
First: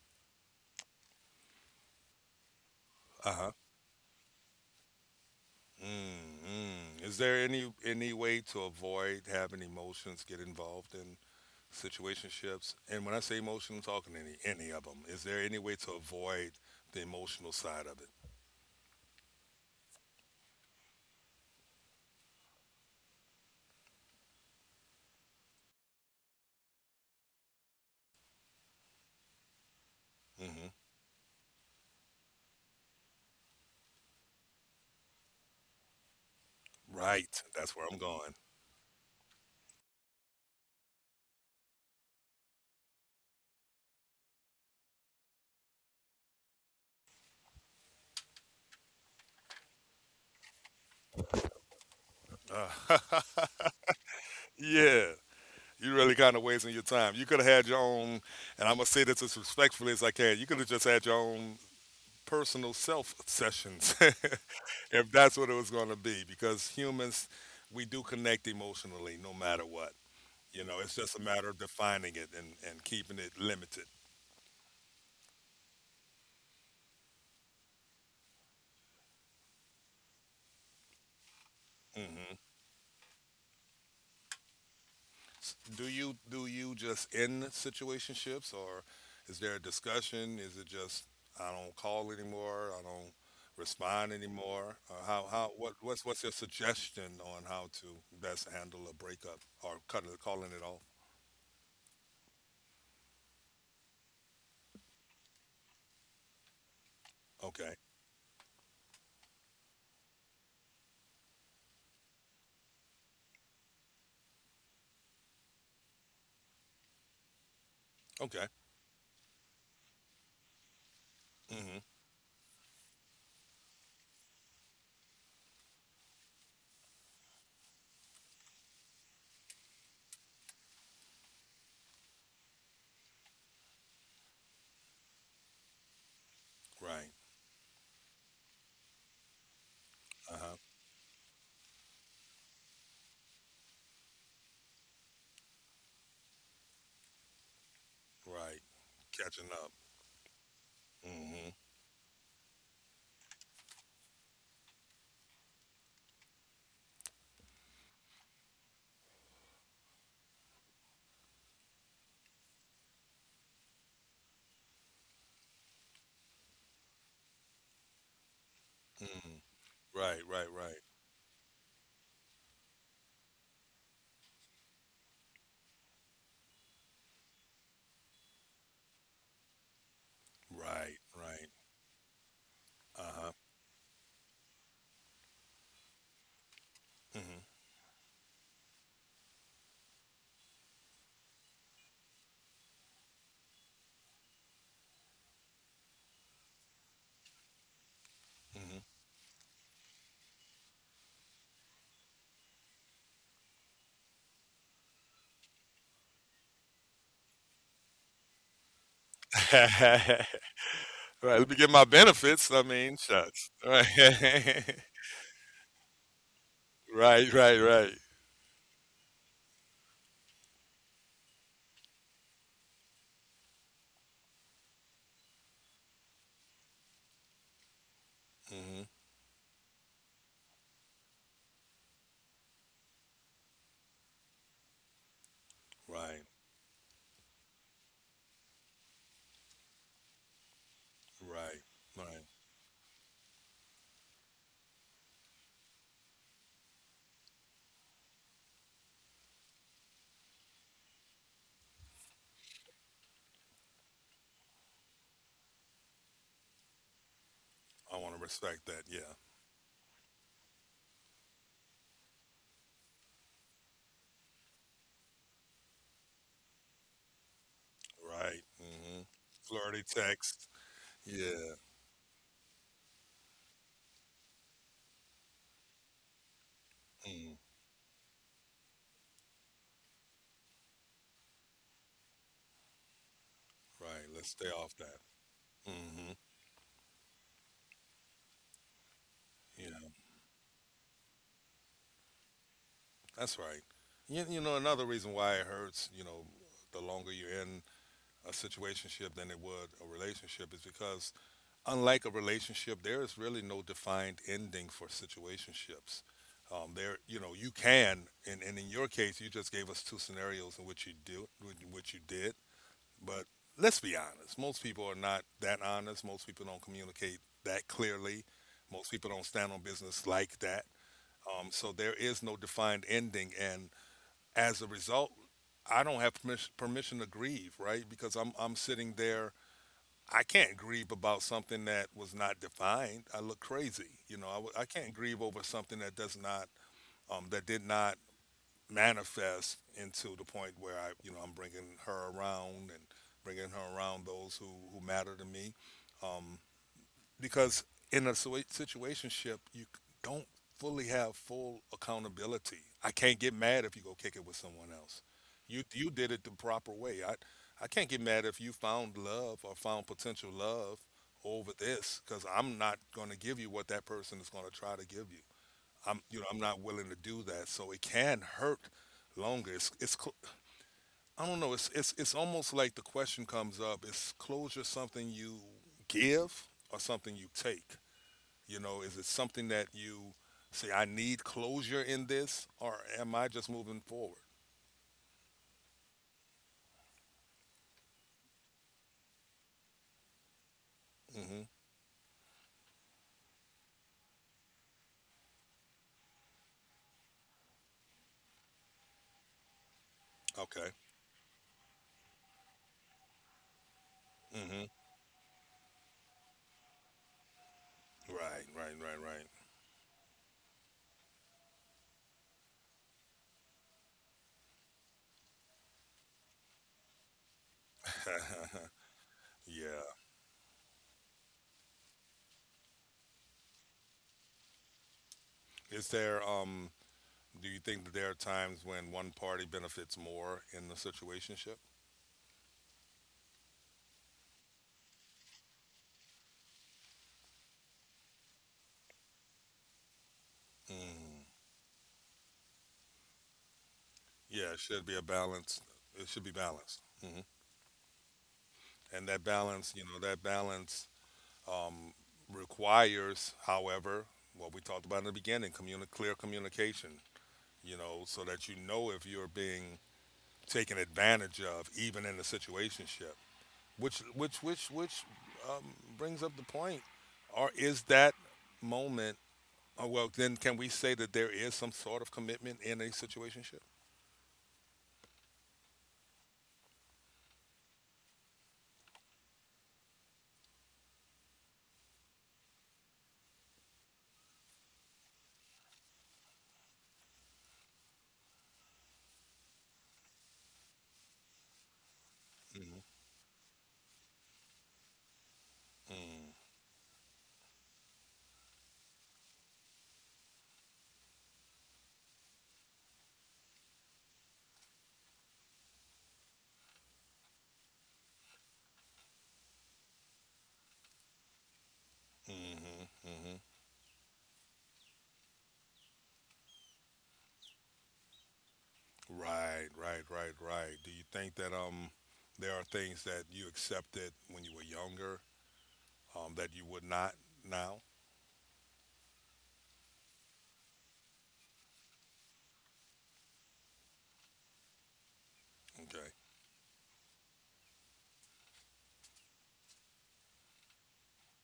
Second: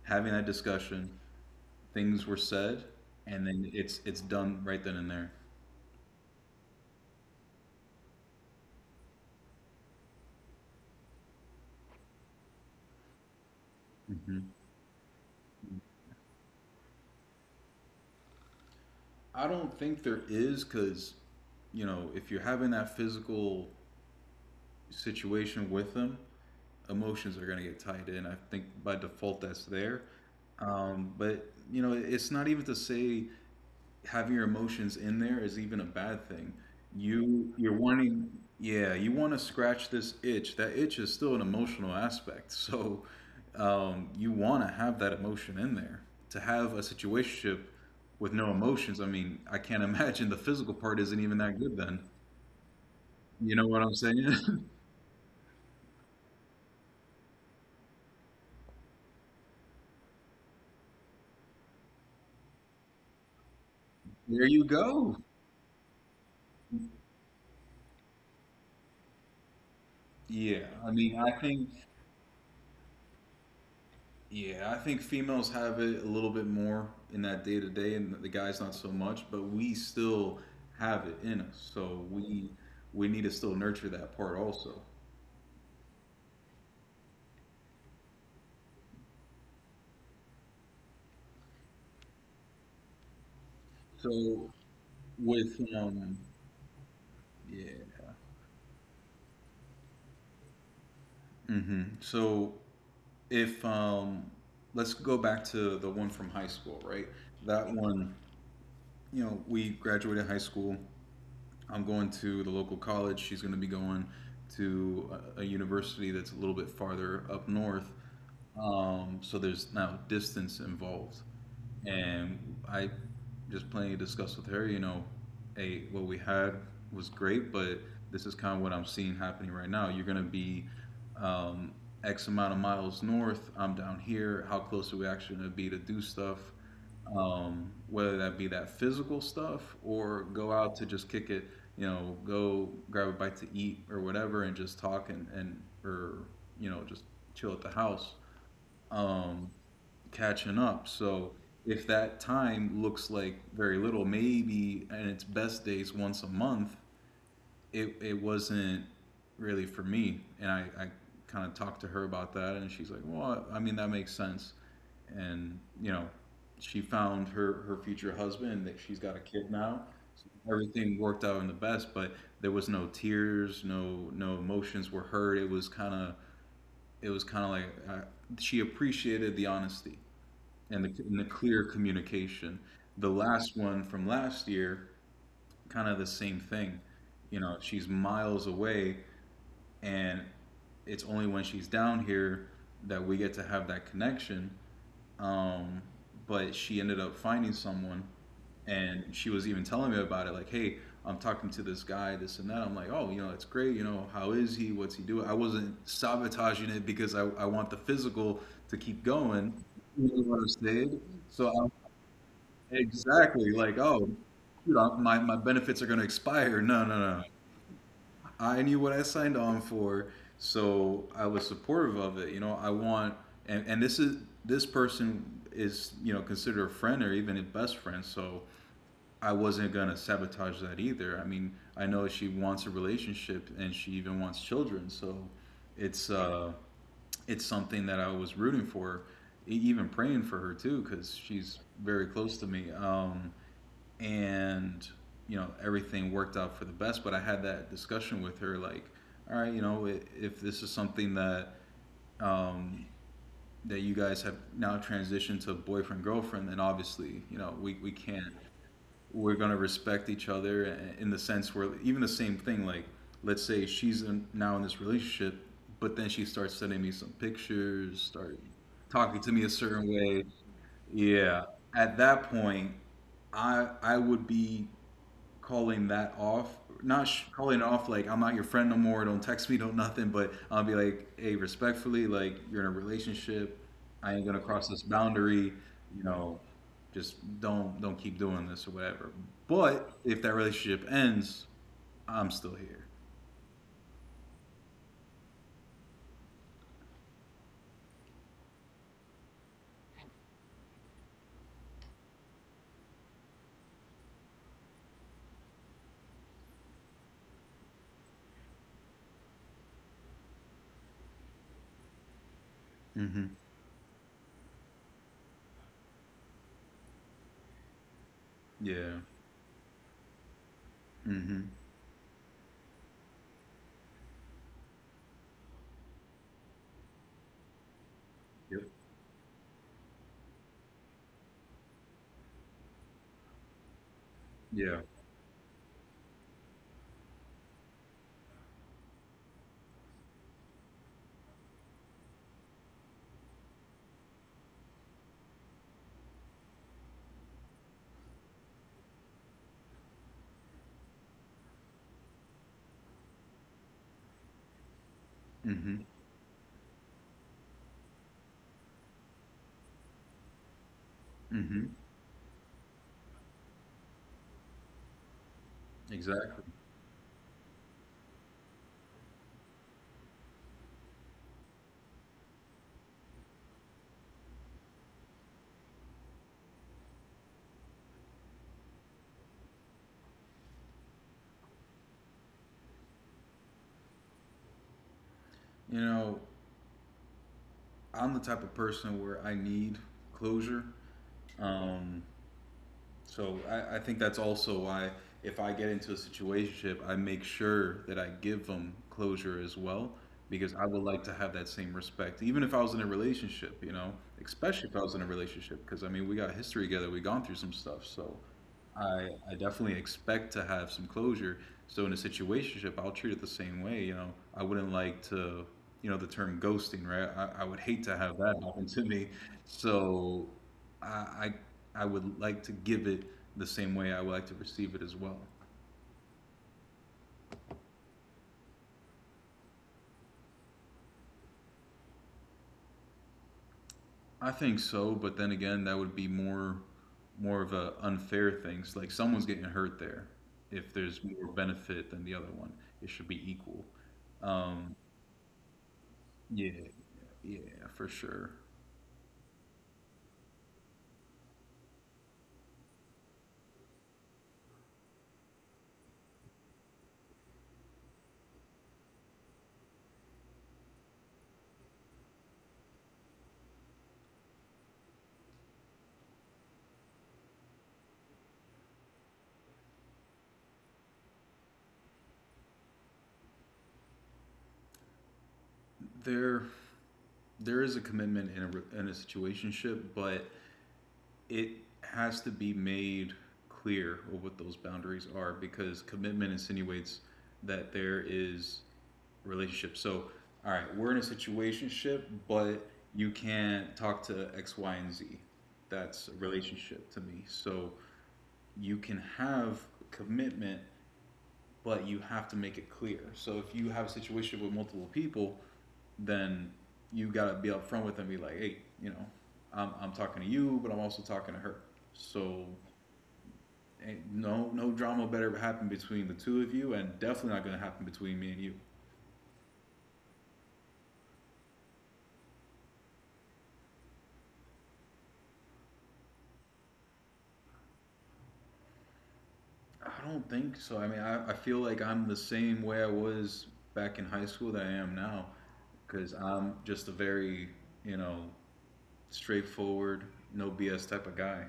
Speaker 2: having that discussion. Things were said,
Speaker 1: Uh
Speaker 2: and
Speaker 1: huh.
Speaker 2: then it's done right then and there.
Speaker 1: Mm, mm. Is there any way to avoid having emotions get involved in situationships? And when I say emotion, I'm talking any
Speaker 2: Mhm.
Speaker 1: any of them. Is there any way to avoid the emotional side of it?
Speaker 2: I don't think there is because, you know, if you're having that physical situation with them, emotions are going to get tied in. I think by default that's there.
Speaker 1: Hmm.
Speaker 2: But, you know, it's not even to say having your emotions in there is even a bad thing.
Speaker 1: Right.
Speaker 2: You
Speaker 1: That's
Speaker 2: you're
Speaker 1: where I'm
Speaker 2: wanting
Speaker 1: going.
Speaker 2: yeah, you want to scratch this itch. That itch is still an emotional aspect. So you want to have that emotion in there. To have a situationship with no emotions, I mean, I can't imagine the physical part isn't even that good then.
Speaker 1: Uh,
Speaker 2: You know what I'm saying?
Speaker 1: yeah. You really kind of wasting your time. You could have had your own, and I'm gonna say this as respectfully as I can. You could have just had your own personal self sessions,
Speaker 2: There you
Speaker 1: if
Speaker 2: go.
Speaker 1: that's what it was going to be, because humans, we do connect emotionally no matter what. You
Speaker 2: Yeah,
Speaker 1: know,
Speaker 2: I
Speaker 1: it's
Speaker 2: mean,
Speaker 1: just a
Speaker 2: I
Speaker 1: matter of
Speaker 2: think
Speaker 1: defining it and keeping it limited.
Speaker 2: yeah, I think females have it a little bit more in that day to day, and the guys not so much. But we still have it in us, so
Speaker 1: Hmm.
Speaker 2: we need to still nurture that part also.
Speaker 1: Do you just end situationships, or is there a discussion? Is it just I don't call anymore, I don't respond
Speaker 2: So
Speaker 1: anymore? Or how
Speaker 2: with
Speaker 1: what what's your suggestion on how to
Speaker 2: yeah,
Speaker 1: best handle a breakup or cut it, calling it off?
Speaker 2: hmm, so if let's go back to the one from high school, right? That
Speaker 1: Okay,
Speaker 2: one, you know, we graduated high school. I'm going to the local college. She's going to be going to a university that's a little bit farther up north.
Speaker 1: okay.
Speaker 2: So there's now distance involved,
Speaker 1: Mm-hmm.
Speaker 2: and I just plainly discussed with her, you know, hey, what we had was great, but this is kind of what I'm seeing happening right now. You're gonna be um, X amount of miles north. I'm down here. How close are we actually gonna be to do stuff?
Speaker 1: Right.
Speaker 2: Whether that be that physical stuff or go
Speaker 1: Uh-huh.
Speaker 2: out to just kick it, you know, go grab a bite to eat or whatever, and just talk and or you know just chill at the house,
Speaker 1: Right.
Speaker 2: um,
Speaker 1: Catching up.
Speaker 2: catching up. So
Speaker 1: Mhm.
Speaker 2: if that time looks like very little, maybe in its best days once a month, it wasn't really for me. And I kind of talked to her about that, and she's like, well, I mean, that makes sense. And, you know, she found her future husband, that she's got a
Speaker 1: Mhm.
Speaker 2: kid now. So
Speaker 1: Right, right, right.
Speaker 2: everything worked out in the best, but there was no tears, no no emotions were hurt. It was kind of it was kind of like uh, she appreciated the honesty and
Speaker 1: Right,
Speaker 2: the
Speaker 1: right.
Speaker 2: clear communication. The
Speaker 1: Uh-huh.
Speaker 2: last one from last year, kind of the same thing. You
Speaker 1: Mhm.
Speaker 2: know, she's miles away, and it's only when she's down here that we get to have that connection. Um, but she ended up finding someone,
Speaker 1: Mhm.
Speaker 2: and she was even telling me about it, like, hey, I'm talking to this guy, this and that. I'm like, oh, you know, it's great. You know, how is he? What's he doing? I wasn't sabotaging it because I want the physical to keep going, you know what I'm.
Speaker 1: Right,
Speaker 2: So
Speaker 1: let me
Speaker 2: I'm
Speaker 1: get my benefits. I mean,
Speaker 2: exactly
Speaker 1: shucks.
Speaker 2: like,
Speaker 1: Right.
Speaker 2: oh, my benefits are going to expire. No, no, no,
Speaker 1: Right, right, right.
Speaker 2: I knew what I signed on for, so I was supportive of it. You know I want And this is, this person is, you know, considered a friend or even a best friend. So
Speaker 1: Mhm.
Speaker 2: I wasn't gonna sabotage that either. I mean, I know she wants a relationship and she even wants children, so it's
Speaker 1: Right.
Speaker 2: uh, it's something that I was rooting for, even praying for her too, because she's
Speaker 1: Right.
Speaker 2: very
Speaker 1: Right.
Speaker 2: close to me. And, you know, everything worked out for the best. But I had that discussion with her, like, all right, you know, if this is something that um, that you guys have now transitioned to boyfriend girlfriend, then obviously, you know, we
Speaker 1: I wanna
Speaker 2: can't,
Speaker 1: respect that. Yeah.
Speaker 2: we're going to respect each other, in the sense where, even the same thing, like, let's say now in this relationship, but then she starts sending me some pictures, start
Speaker 1: Right. Mhm.
Speaker 2: talking to me a certain
Speaker 1: Flirty
Speaker 2: way.
Speaker 1: text.
Speaker 2: Yeah,
Speaker 1: Yeah.
Speaker 2: at that point I would be calling that off. Not
Speaker 1: Mm.
Speaker 2: calling it off like I'm not your friend no more, don't text me, don't nothing, but I'll be like, hey, respectfully, like, you're in a relationship,
Speaker 1: Right.
Speaker 2: I ain't
Speaker 1: Let's
Speaker 2: gonna
Speaker 1: stay
Speaker 2: cross
Speaker 1: off
Speaker 2: this
Speaker 1: that.
Speaker 2: boundary, you
Speaker 1: Mhm.
Speaker 2: know, just don't keep doing this or whatever.
Speaker 1: Yeah.
Speaker 2: But if that relationship ends, I'm still here.
Speaker 1: That's right. Another reason why it hurts, the longer you're in a situationship than it would a relationship is because unlike a relationship, there is really no defined ending for situationships. There, you can, and in your case, you just gave us two scenarios in which you do, in which you did.
Speaker 2: Mm-hmm.
Speaker 1: But let's be honest, most people are not that honest. Most people don't communicate that clearly. Most
Speaker 2: Yeah.
Speaker 1: people don't stand on business like that.
Speaker 2: Mm-hmm.
Speaker 1: So there is no defined ending, and as a result, I don't have permission to grieve, right? Because I'm
Speaker 2: Yep.
Speaker 1: sitting there. I can't grieve about something that was not defined. I look crazy, you know. I
Speaker 2: Yeah.
Speaker 1: can't grieve over something that does not that did not manifest into the point where I'm bringing her around and bringing her around those who matter to me. Um, because in a situation ship, you don't fully have full accountability. I can't get mad if you go kick it with someone else. You
Speaker 2: Mm-hmm.
Speaker 1: you did it the proper way. I can't get mad if you found love or found potential love over
Speaker 2: Mm-hmm.
Speaker 1: this because I'm not going to give you what that person is going to try to give you. I'm you know I'm
Speaker 2: Exactly.
Speaker 1: not willing to do that. So it can hurt longer. I don't know. It's almost like the question comes up: is closure something you give or something you take? You know, is it something that you say, I need closure in this, or am I just moving forward?
Speaker 2: You know, I'm the type of person where I need closure.
Speaker 1: Hmm.
Speaker 2: Um, So I think that's also why, if I get into a situationship, I make sure that I give them closure as well, because I
Speaker 1: Okay.
Speaker 2: would like to have that same respect, even if I was in a relationship, you know,
Speaker 1: Hmm.
Speaker 2: especially if I was in a relationship, because I mean, we got history together, we gone through some stuff, so
Speaker 1: Right, right, right,
Speaker 2: I
Speaker 1: right.
Speaker 2: I definitely expect to have some closure. So in a situationship, I'll treat it the same way. You know, I wouldn't like to, you know, the term ghosting, right? I would hate to have that happen to me.
Speaker 1: Yeah.
Speaker 2: So I, I I would like to give it the same way I would like to receive it as well.
Speaker 1: Is there, do you think that there are times when one party benefits more in the situationship?
Speaker 2: I think so, but then again, that would be more of a unfair thing. It's like someone's getting hurt there. If there's
Speaker 1: Mm.
Speaker 2: more benefit than the other one, it should be equal.
Speaker 1: Yeah, it should be a balance. It should be
Speaker 2: Yeah,
Speaker 1: balanced. Hmm.
Speaker 2: yeah, for sure.
Speaker 1: And that balance um, requires, however, what we talked about in the beginning, clear communication, so that you know if you're being taken advantage of, even in a situationship. Which brings up the point: or is that moment? Oh, well, then can we say that there is some sort of commitment in a situationship?
Speaker 2: There there is a commitment in a situationship, but it has to be made clear of what those boundaries are, because commitment insinuates that there is a relationship. So, all right, we're in a situationship, but
Speaker 1: Mm-hmm.
Speaker 2: you can't talk to X, Y, and Z. That's a
Speaker 1: Mm-hmm.
Speaker 2: relationship to me. So, you can have commitment, but you have to make it clear. So if you have a situation with multiple people, then you gotta be upfront with them, and be like, hey, you know, I'm talking to you, but I'm also talking to her. So
Speaker 1: Mm-hmm.
Speaker 2: no no drama better happen between the two of you, and definitely not gonna happen between me and you.
Speaker 1: Right, right, right, right. Do you think that there are things that you accepted when you were younger that you would not now?
Speaker 2: I don't think so. I mean, I feel like I'm the same way I was back in high school that I am now, because
Speaker 1: Okay.
Speaker 2: I'm just a very, you know, straightforward, no BS type of guy.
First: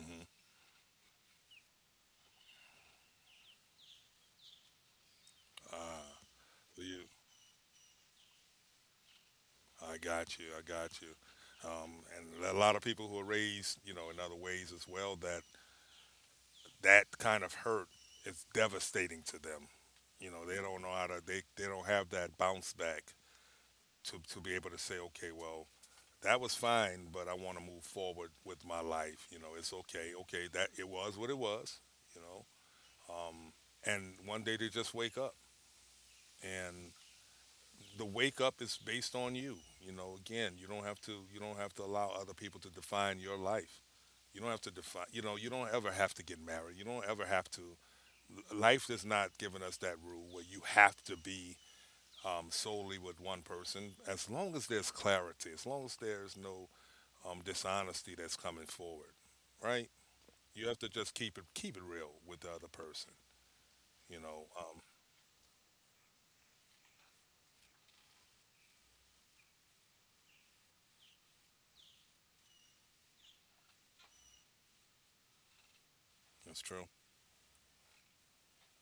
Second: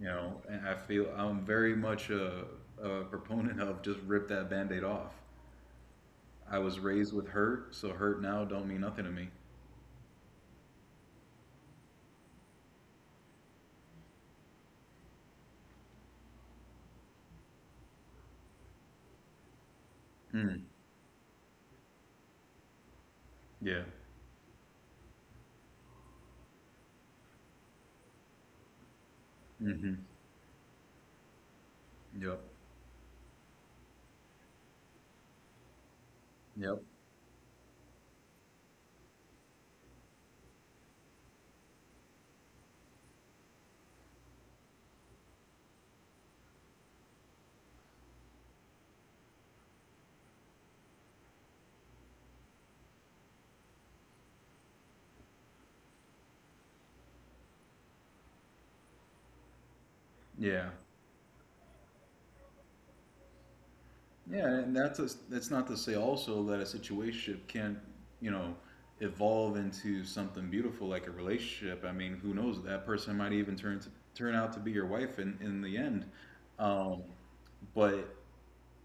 Speaker 2: You know, and I feel I'm very much a proponent of just rip that band-aid off.
Speaker 1: Ah,
Speaker 2: I was
Speaker 1: so you
Speaker 2: raised with hurt, so hurt now don't mean nothing to me.
Speaker 1: I got you. I got you. Um, and a lot of people who are raised in other ways as well, that kind of hurt is devastating to them. You know, they
Speaker 2: Mm,
Speaker 1: don't know how to. They don't have that bounce back
Speaker 2: yeah.
Speaker 1: to be able to say, okay, well, that was fine, but I want to move forward with my life. You know, it's
Speaker 2: Hmm.
Speaker 1: okay. Okay, that it was what it was. You
Speaker 2: Yep.
Speaker 1: know, um, and one day they just wake up
Speaker 2: Yep.
Speaker 1: and the wake up is based on you. You know, again, you don't have to allow other people to define your life. You don't have to define. You know, you don't ever have to get married. You don't ever have to. Life is not giving us that rule where you have to be solely with one person. As long as there's clarity, as long as there's no dishonesty that's coming forward, right?
Speaker 2: Yeah.
Speaker 1: You have to just keep it real with the other person. You
Speaker 2: Yeah,
Speaker 1: know,
Speaker 2: and that's not to say also that a situationship can't, you know, evolve into something beautiful, like a relationship. I mean, who knows? That person might even turn out to be your wife in the end.
Speaker 1: that's true.
Speaker 2: Um, but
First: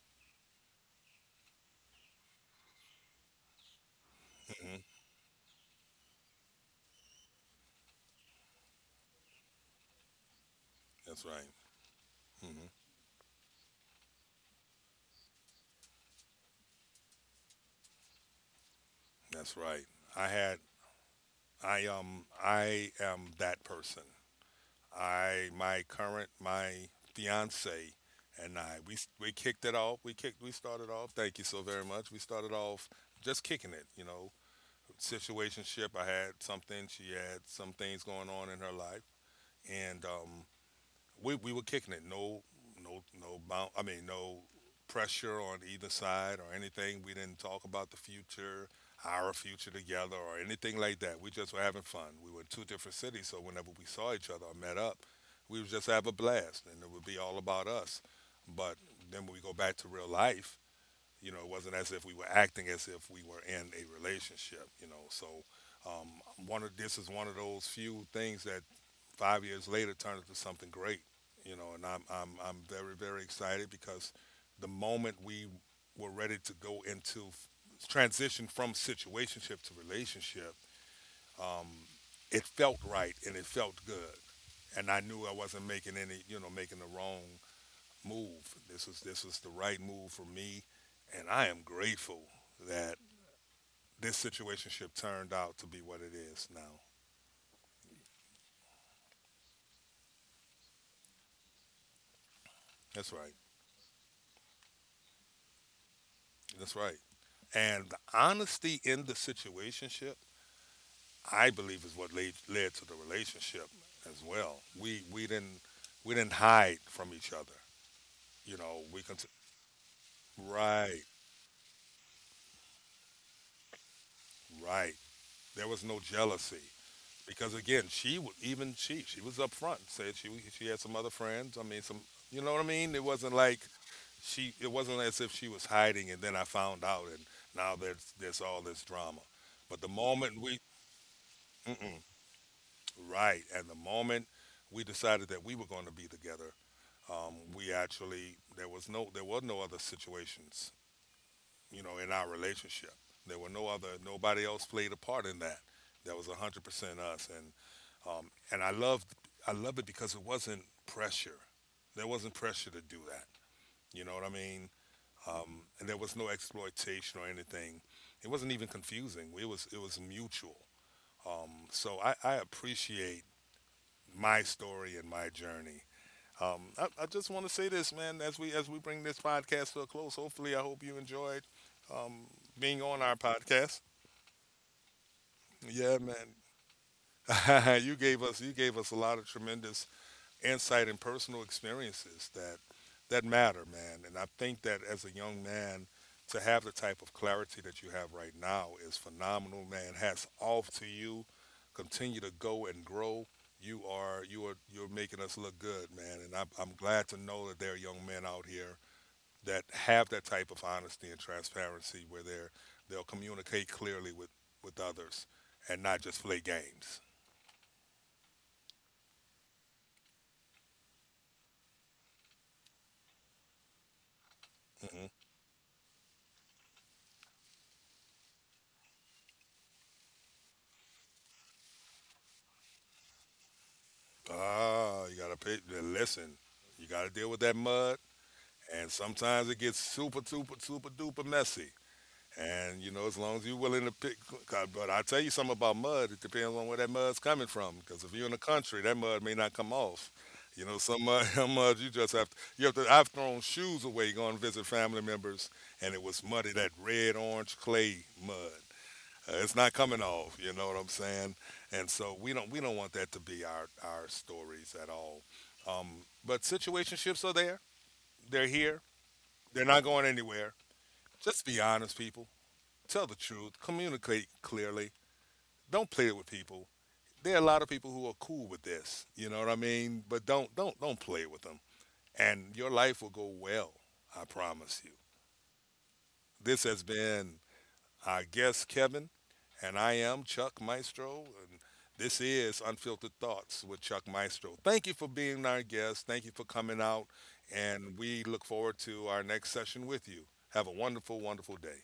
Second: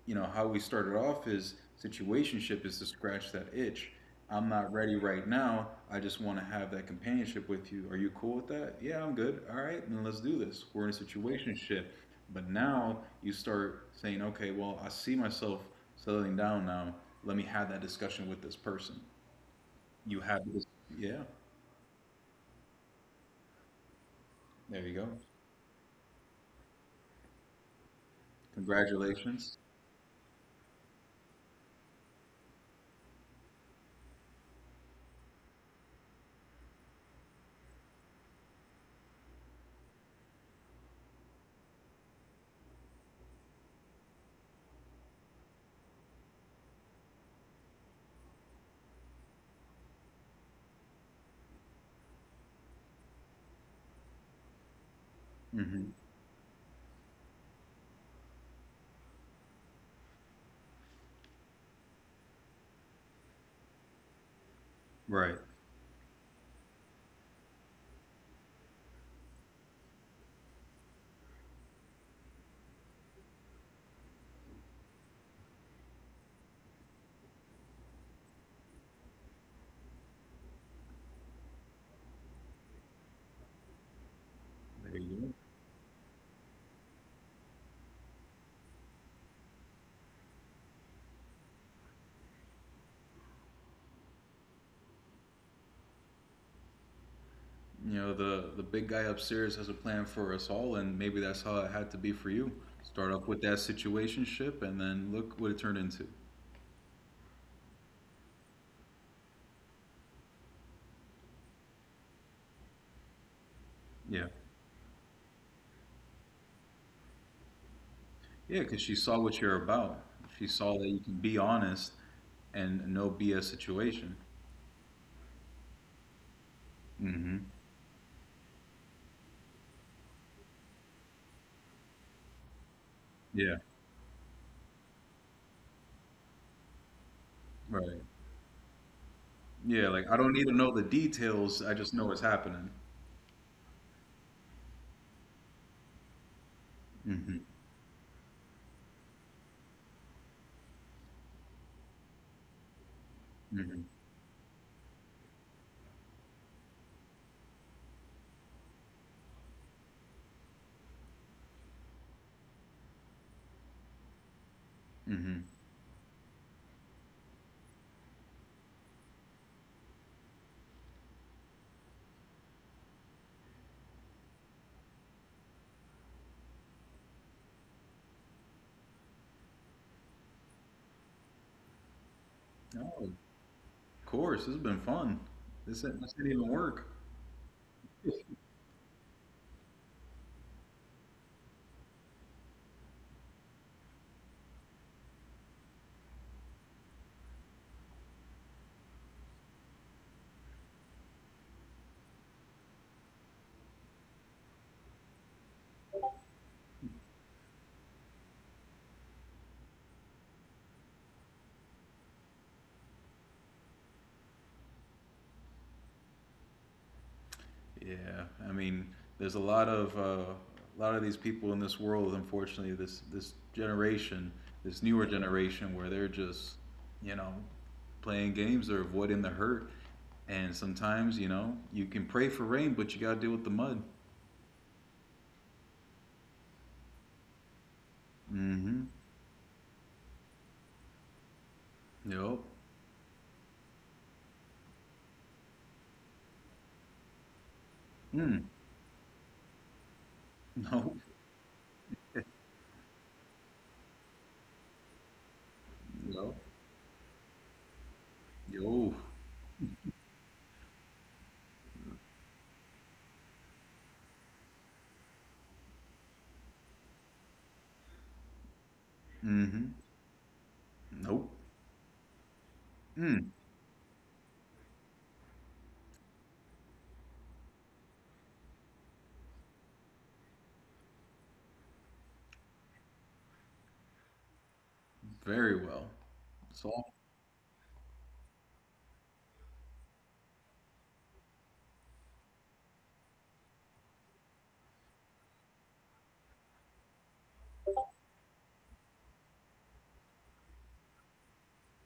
Speaker 2: you know how we started off is, situationship is to scratch that itch. I'm not
Speaker 1: Hmm.
Speaker 2: ready right now, I just want to have that companionship with you. Are you cool with that? Yeah, I'm good. All right, then let's do this. We're in a
Speaker 1: That's right.
Speaker 2: situationship. But
Speaker 1: Hmm.
Speaker 2: now you start saying, okay, well, I see myself settling down now, let me have that discussion with this person.
Speaker 1: That's right.
Speaker 2: You
Speaker 1: I
Speaker 2: have
Speaker 1: had
Speaker 2: this. Yeah.
Speaker 1: I am that person.
Speaker 2: There you go.
Speaker 1: I my current my fiance and I we
Speaker 2: Congratulations.
Speaker 1: kicked it off. We started off. Thank you so very much. We started off just kicking it, you know. Situationship. I had something. She had some things going on in her life, and we were kicking it. No, no, no bound. I mean, no pressure on either side or anything. We didn't talk about the future, our future together, or anything like that. We just were having fun. We were in two different cities, so whenever we saw each other or met up, we would just
Speaker 2: Hmm.
Speaker 1: have a blast, and it would be all about us. But then when we go back to real life, it wasn't as if we were acting as if we were in a relationship. You know, so
Speaker 2: Right.
Speaker 1: one of this is one of those few things that 5 years later turned into something great. You know, and I'm very very excited because the moment we were ready to go into transition from situationship to relationship, it felt right and it felt good, and
Speaker 2: There
Speaker 1: I
Speaker 2: you
Speaker 1: knew I
Speaker 2: go.
Speaker 1: wasn't making any you know making the wrong move. This is the right move for me, and I am grateful that this situationship turned out to be what it is now.
Speaker 2: You know, the big guy upstairs has a plan for us all, and maybe that's how it had to be for you.
Speaker 1: That's
Speaker 2: Start off
Speaker 1: right.
Speaker 2: with that situationship, and then look what it turned into.
Speaker 1: That's right. And the honesty in the situationship, I believe, is what led to the relationship as
Speaker 2: Yeah.
Speaker 1: well. We didn't hide from each other. You
Speaker 2: Yeah,
Speaker 1: know,
Speaker 2: because she saw what you're about. She saw that
Speaker 1: right,
Speaker 2: you can be honest and no BS situation.
Speaker 1: right. There was no jealousy.
Speaker 2: Hmm.
Speaker 1: Because again, even she was upfront, said she had some other friends. I mean, some you know what I mean. It wasn't
Speaker 2: Yeah.
Speaker 1: like she it wasn't as if she was hiding, and then I found out, and now
Speaker 2: Right.
Speaker 1: there's all this drama. But the
Speaker 2: Yeah, like I don't
Speaker 1: moment
Speaker 2: need to
Speaker 1: we
Speaker 2: know the details. I just know what's happening.
Speaker 1: right, and the moment we decided that we were going to be together,
Speaker 2: Hmm.
Speaker 1: we actually there was no there were no other situations in our relationship. There were no other
Speaker 2: Hmm.
Speaker 1: nobody else played a part in that. That was 100% us. And I love it because it wasn't pressure. There wasn't pressure to do that. You know what I mean?
Speaker 2: Hmm.
Speaker 1: And there was no exploitation or anything. It wasn't even confusing. It was mutual. So I appreciate my story and my journey. I just want to say this, man. As we bring this podcast to a close, hopefully, I hope you enjoyed um, being
Speaker 2: Oh,
Speaker 1: on our
Speaker 2: of
Speaker 1: podcast.
Speaker 2: course. This has been fun. This,
Speaker 1: Yeah,
Speaker 2: this didn't even work.
Speaker 1: man. You gave us a lot of tremendous insight and personal experiences that matter, man. And I think that as a young man, to have the type of clarity that you have right now is phenomenal, man. Hats off to you. Continue to go and grow. You're making us look good, man. And I'm glad to know that there are young men out here that have that type of honesty and transparency, where they'll communicate clearly with others and not just play games.
Speaker 2: Yeah, I mean, there's a lot of these people in this world. Unfortunately, this generation, this
Speaker 1: Mhm.
Speaker 2: newer generation, where they're just, you know, playing games or avoiding the hurt. And sometimes, you know, you can pray for rain, but you gotta deal with the mud.
Speaker 1: Ah, you gotta pay, then listen, you gotta deal with that mud, and
Speaker 2: Mm-hmm.
Speaker 1: sometimes it gets super, super, super duper messy.
Speaker 2: Nope.
Speaker 1: And you know, as long as you're willing to pick, but I tell you something about mud. It depends on where that mud's coming from. Because if you're in the
Speaker 2: Mm.
Speaker 1: country, that mud may not come off. You know,
Speaker 2: Nope.
Speaker 1: some mud, some mud you just have to. You have to. I've thrown shoes away going to visit family members, and it was
Speaker 2: Nope.
Speaker 1: muddy, that red orange clay mud.
Speaker 2: Yo.
Speaker 1: It's not coming off. You know what I'm saying? And so we don't want that to be our stories at all. But situationships are there. They're here.
Speaker 2: Mm-hmm.
Speaker 1: They're not going anywhere.
Speaker 2: Nope.
Speaker 1: Just be honest, people. Tell the
Speaker 2: Mm.
Speaker 1: truth. Communicate clearly. Don't play it with people. There are a lot of people who are cool with this. You know what I mean? But don't play with them. And your life will go well. I promise you.
Speaker 2: Very well.
Speaker 1: This
Speaker 2: So
Speaker 1: has been our guest Kevin, and I am Chuck Maestro. And this is Unfiltered Thoughts with Chuck Maestro. Thank you for being our guest. Thank you for coming out. And we look forward to our next session with you. Have a wonderful, wonderful day.